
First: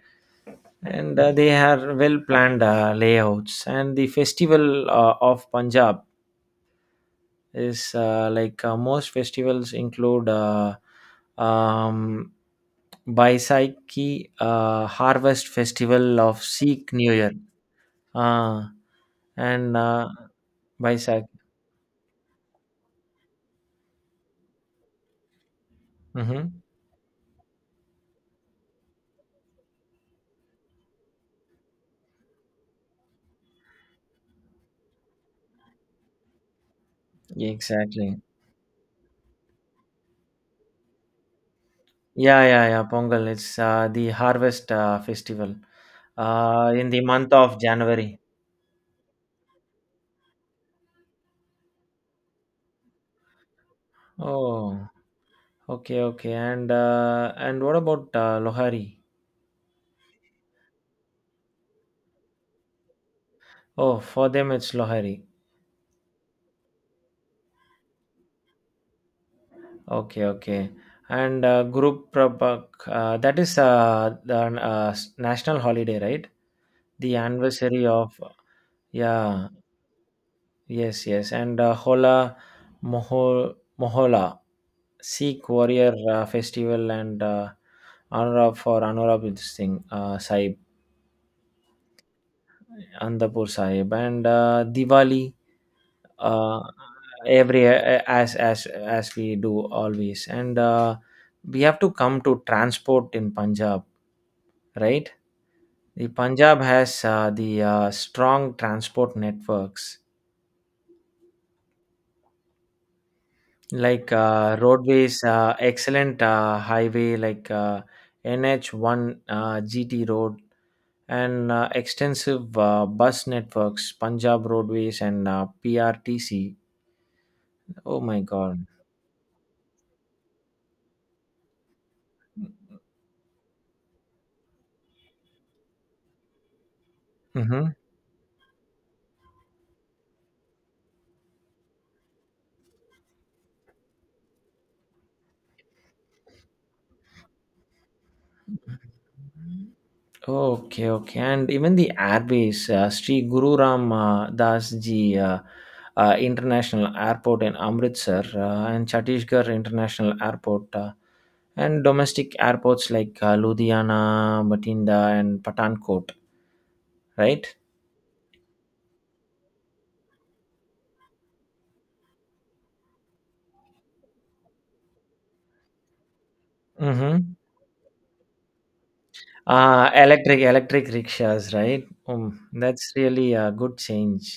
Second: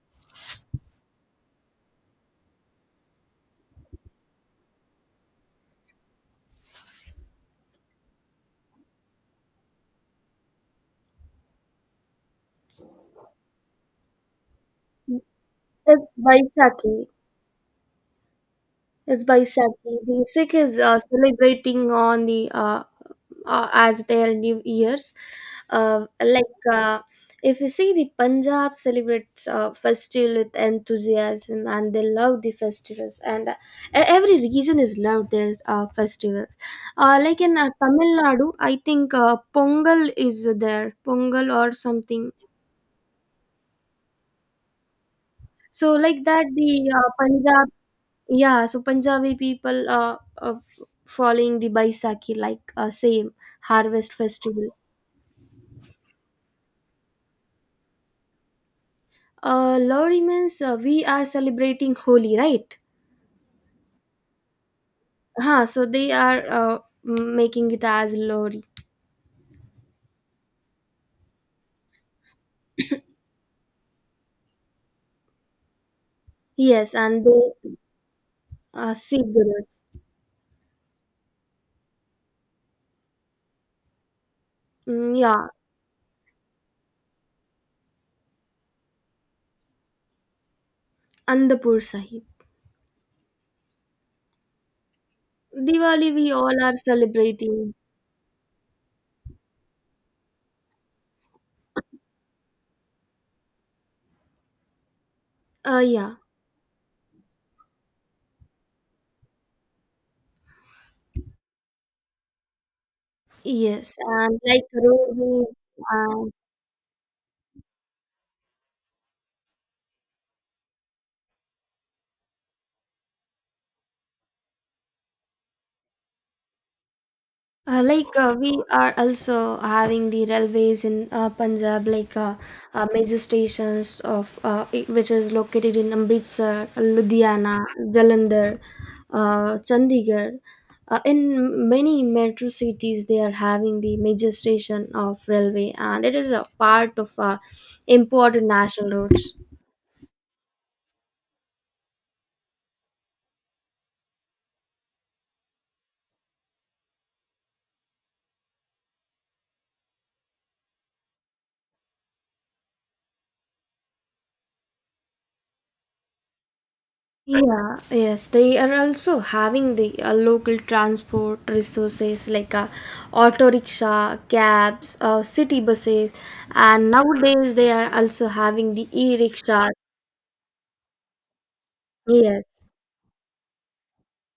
Speaker 1: and they have well planned layouts. And the festival of Punjab is like most festivals include um, Baisakhi Harvest
Speaker 2: It's
Speaker 1: Festival of Sikh
Speaker 2: Baisakhi.
Speaker 1: New Year. Uh,
Speaker 2: It's
Speaker 1: and
Speaker 2: Baisakhi. The Sikh is
Speaker 1: Baisakhi.
Speaker 2: celebrating on the as their new years uh,
Speaker 1: Mm-hmm.
Speaker 2: like uh, if you see the Punjab celebrates festival with enthusiasm and they love the festivals and every region is loved their festivals like in Tamil
Speaker 1: Exactly.
Speaker 2: Nadu, I think Pongal is there, Pongal or something.
Speaker 1: Yeah, yeah, yeah. Pongal. It's the harvest festival
Speaker 2: So like that the
Speaker 1: in the month of
Speaker 2: Punjab,
Speaker 1: January.
Speaker 2: yeah, so Punjabi people uh following the Baisakhi like same harvest festival.
Speaker 1: Oh, okay, okay. And what about Lohari?
Speaker 2: Lori means we are celebrating Holi, right?
Speaker 1: Oh, for them it's Lohari.
Speaker 2: Huh, so they are making it as Lori.
Speaker 1: Okay, okay. And Guru Prabhak, that is the national holiday, right?
Speaker 2: Yes,
Speaker 1: The
Speaker 2: and they
Speaker 1: anniversary of
Speaker 2: Sikh
Speaker 1: yeah,
Speaker 2: Gurus.
Speaker 1: yes, yes. And Hola Moho, Mohola,
Speaker 2: Mm,
Speaker 1: Sikh
Speaker 2: yeah,
Speaker 1: warrior festival and honor of for honor of this thing, Sahib,
Speaker 2: Andapur Sahib.
Speaker 1: Andapur Sahib, and Diwali.
Speaker 2: Diwali we all
Speaker 1: uh,
Speaker 2: are
Speaker 1: every
Speaker 2: celebrating.
Speaker 1: as we do always. And we have to come to transport in Punjab, right? The
Speaker 2: Yeah,
Speaker 1: Punjab has the strong transport networks
Speaker 2: yes,
Speaker 1: like
Speaker 2: and like
Speaker 1: roadways,
Speaker 2: roadways.
Speaker 1: excellent highway like NH1, GT Road, and extensive bus networks, Punjab Roadways and PRTC. Oh my
Speaker 2: We
Speaker 1: God.
Speaker 2: are also having the railways in Punjab, like major stations of which is located in Amritsar, Ludhiana,
Speaker 1: Mhm.
Speaker 2: Jalandhar, Chandigarh. In many metro cities, they are having the major station of railway, and it is a part of important national roads,
Speaker 1: Okay, okay. And even the airbase, Sri Guru Ram Das Ji International Airport in Amritsar and Chhattisgarh International Airport, and domestic airports like Ludhiana, Batinda, and Patankot,
Speaker 2: right?
Speaker 1: right?
Speaker 2: Yeah, yes, they are also having the local transport resources like auto rickshaw, cabs, city buses, and
Speaker 1: Mm-hmm.
Speaker 2: nowadays they are also having the e-rickshaws.
Speaker 1: Electric rickshaws, right?
Speaker 2: Yes,
Speaker 1: That's really a good change.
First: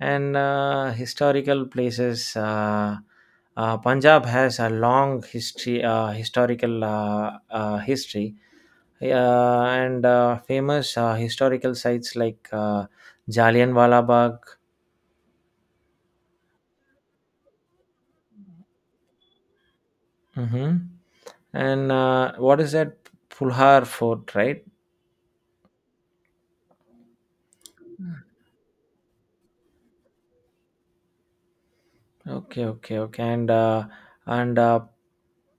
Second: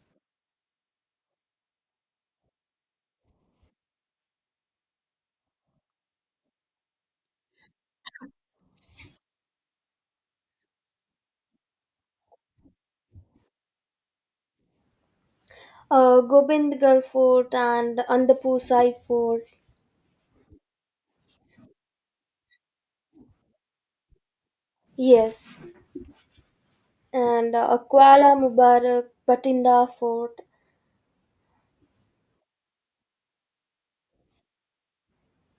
Speaker 1: And historical places. Punjab has a long history, historical history, and famous historical sites like Jallianwala Bagh,
Speaker 2: Gobindgarh Fort and Andapur Sai Fort.
Speaker 1: hmm. And what is that Pulhar Fort, right?
Speaker 2: Yes, and Kuala Mubarak, Batinda Fort.
Speaker 1: Okay, okay, okay. And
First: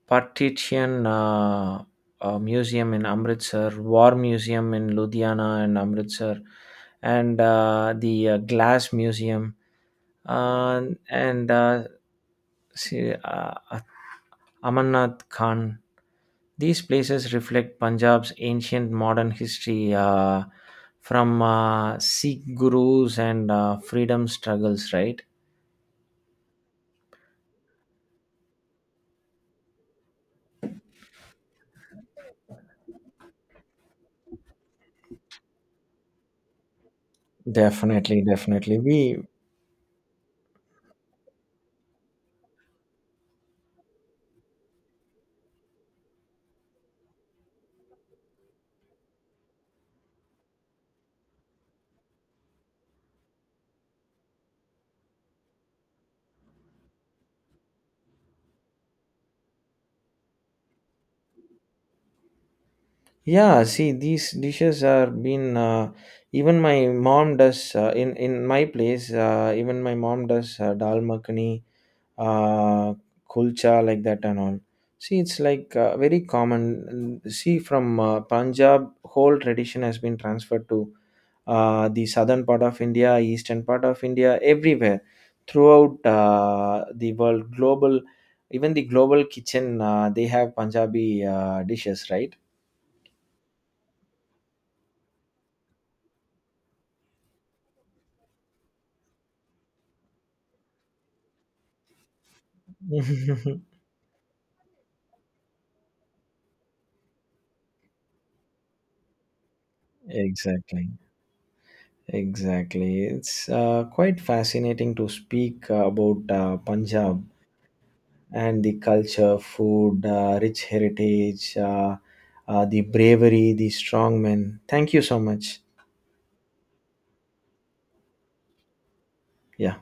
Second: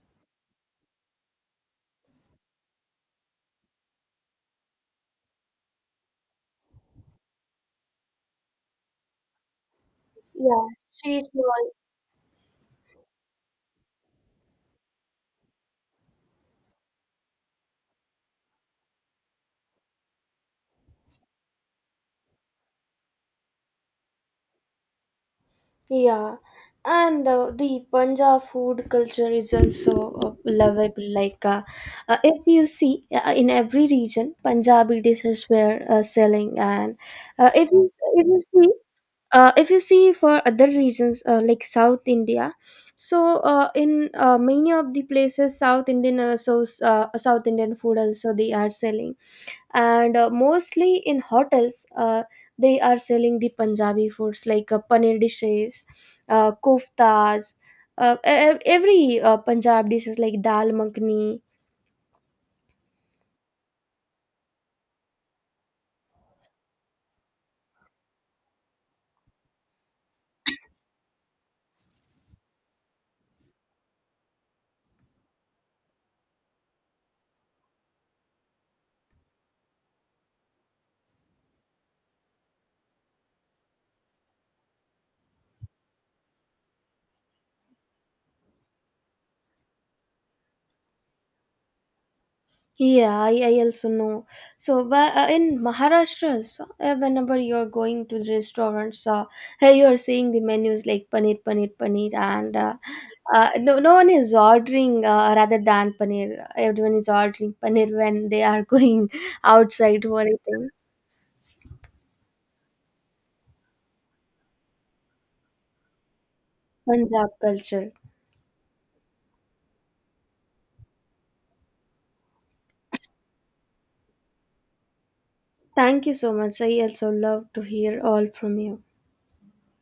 Speaker 1: Partition Museum in Amritsar, War Museum in Ludhiana and Amritsar, and the Glass Museum,
Speaker 2: Yeah,
Speaker 1: uh,
Speaker 2: Sheesh.
Speaker 1: and see, Amarnath Khan. These places reflect Punjab's ancient modern history from Sikh gurus and freedom struggles, right?
Speaker 2: Yeah, and the Punjab food culture is also lovable. Like, if you see in every region, Punjabi dishes were selling, and uh, if you
Speaker 1: Definitely,
Speaker 2: if you see
Speaker 1: definitely. We
Speaker 2: if you see for other regions like South India, so in many of the places South Indian also South Indian food also they are selling and mostly in hotels they are selling the Punjabi foods like paneer dishes, koftas, every Punjab dishes like dal makhani.
Speaker 1: yeah, see these dishes are been even my mom does in my place. Even my mom does dal makhani, uh, kulcha, like that and all. See, it's like very common. See, from Punjab, whole tradition has been transferred to the southern part of India, eastern part of India, everywhere throughout the world. Global, even the global kitchen, they have Punjabi dishes, right?
Speaker 2: Yeah, I also know. In Maharashtra, so, whenever you're going to the restaurants, hey, you're seeing the menus like paneer paneer paneer and no, no one is ordering rather than paneer, everyone is ordering paneer when they are going outside for eating.
Speaker 1: Exactly, exactly. It's quite fascinating to speak about Punjab
Speaker 2: Punjab culture.
Speaker 1: and the culture, food, rich heritage, the bravery, the strong men. Thank you so much.
Speaker 2: Thank you so much. I also love to hear all from you.
Speaker 1: Yeah.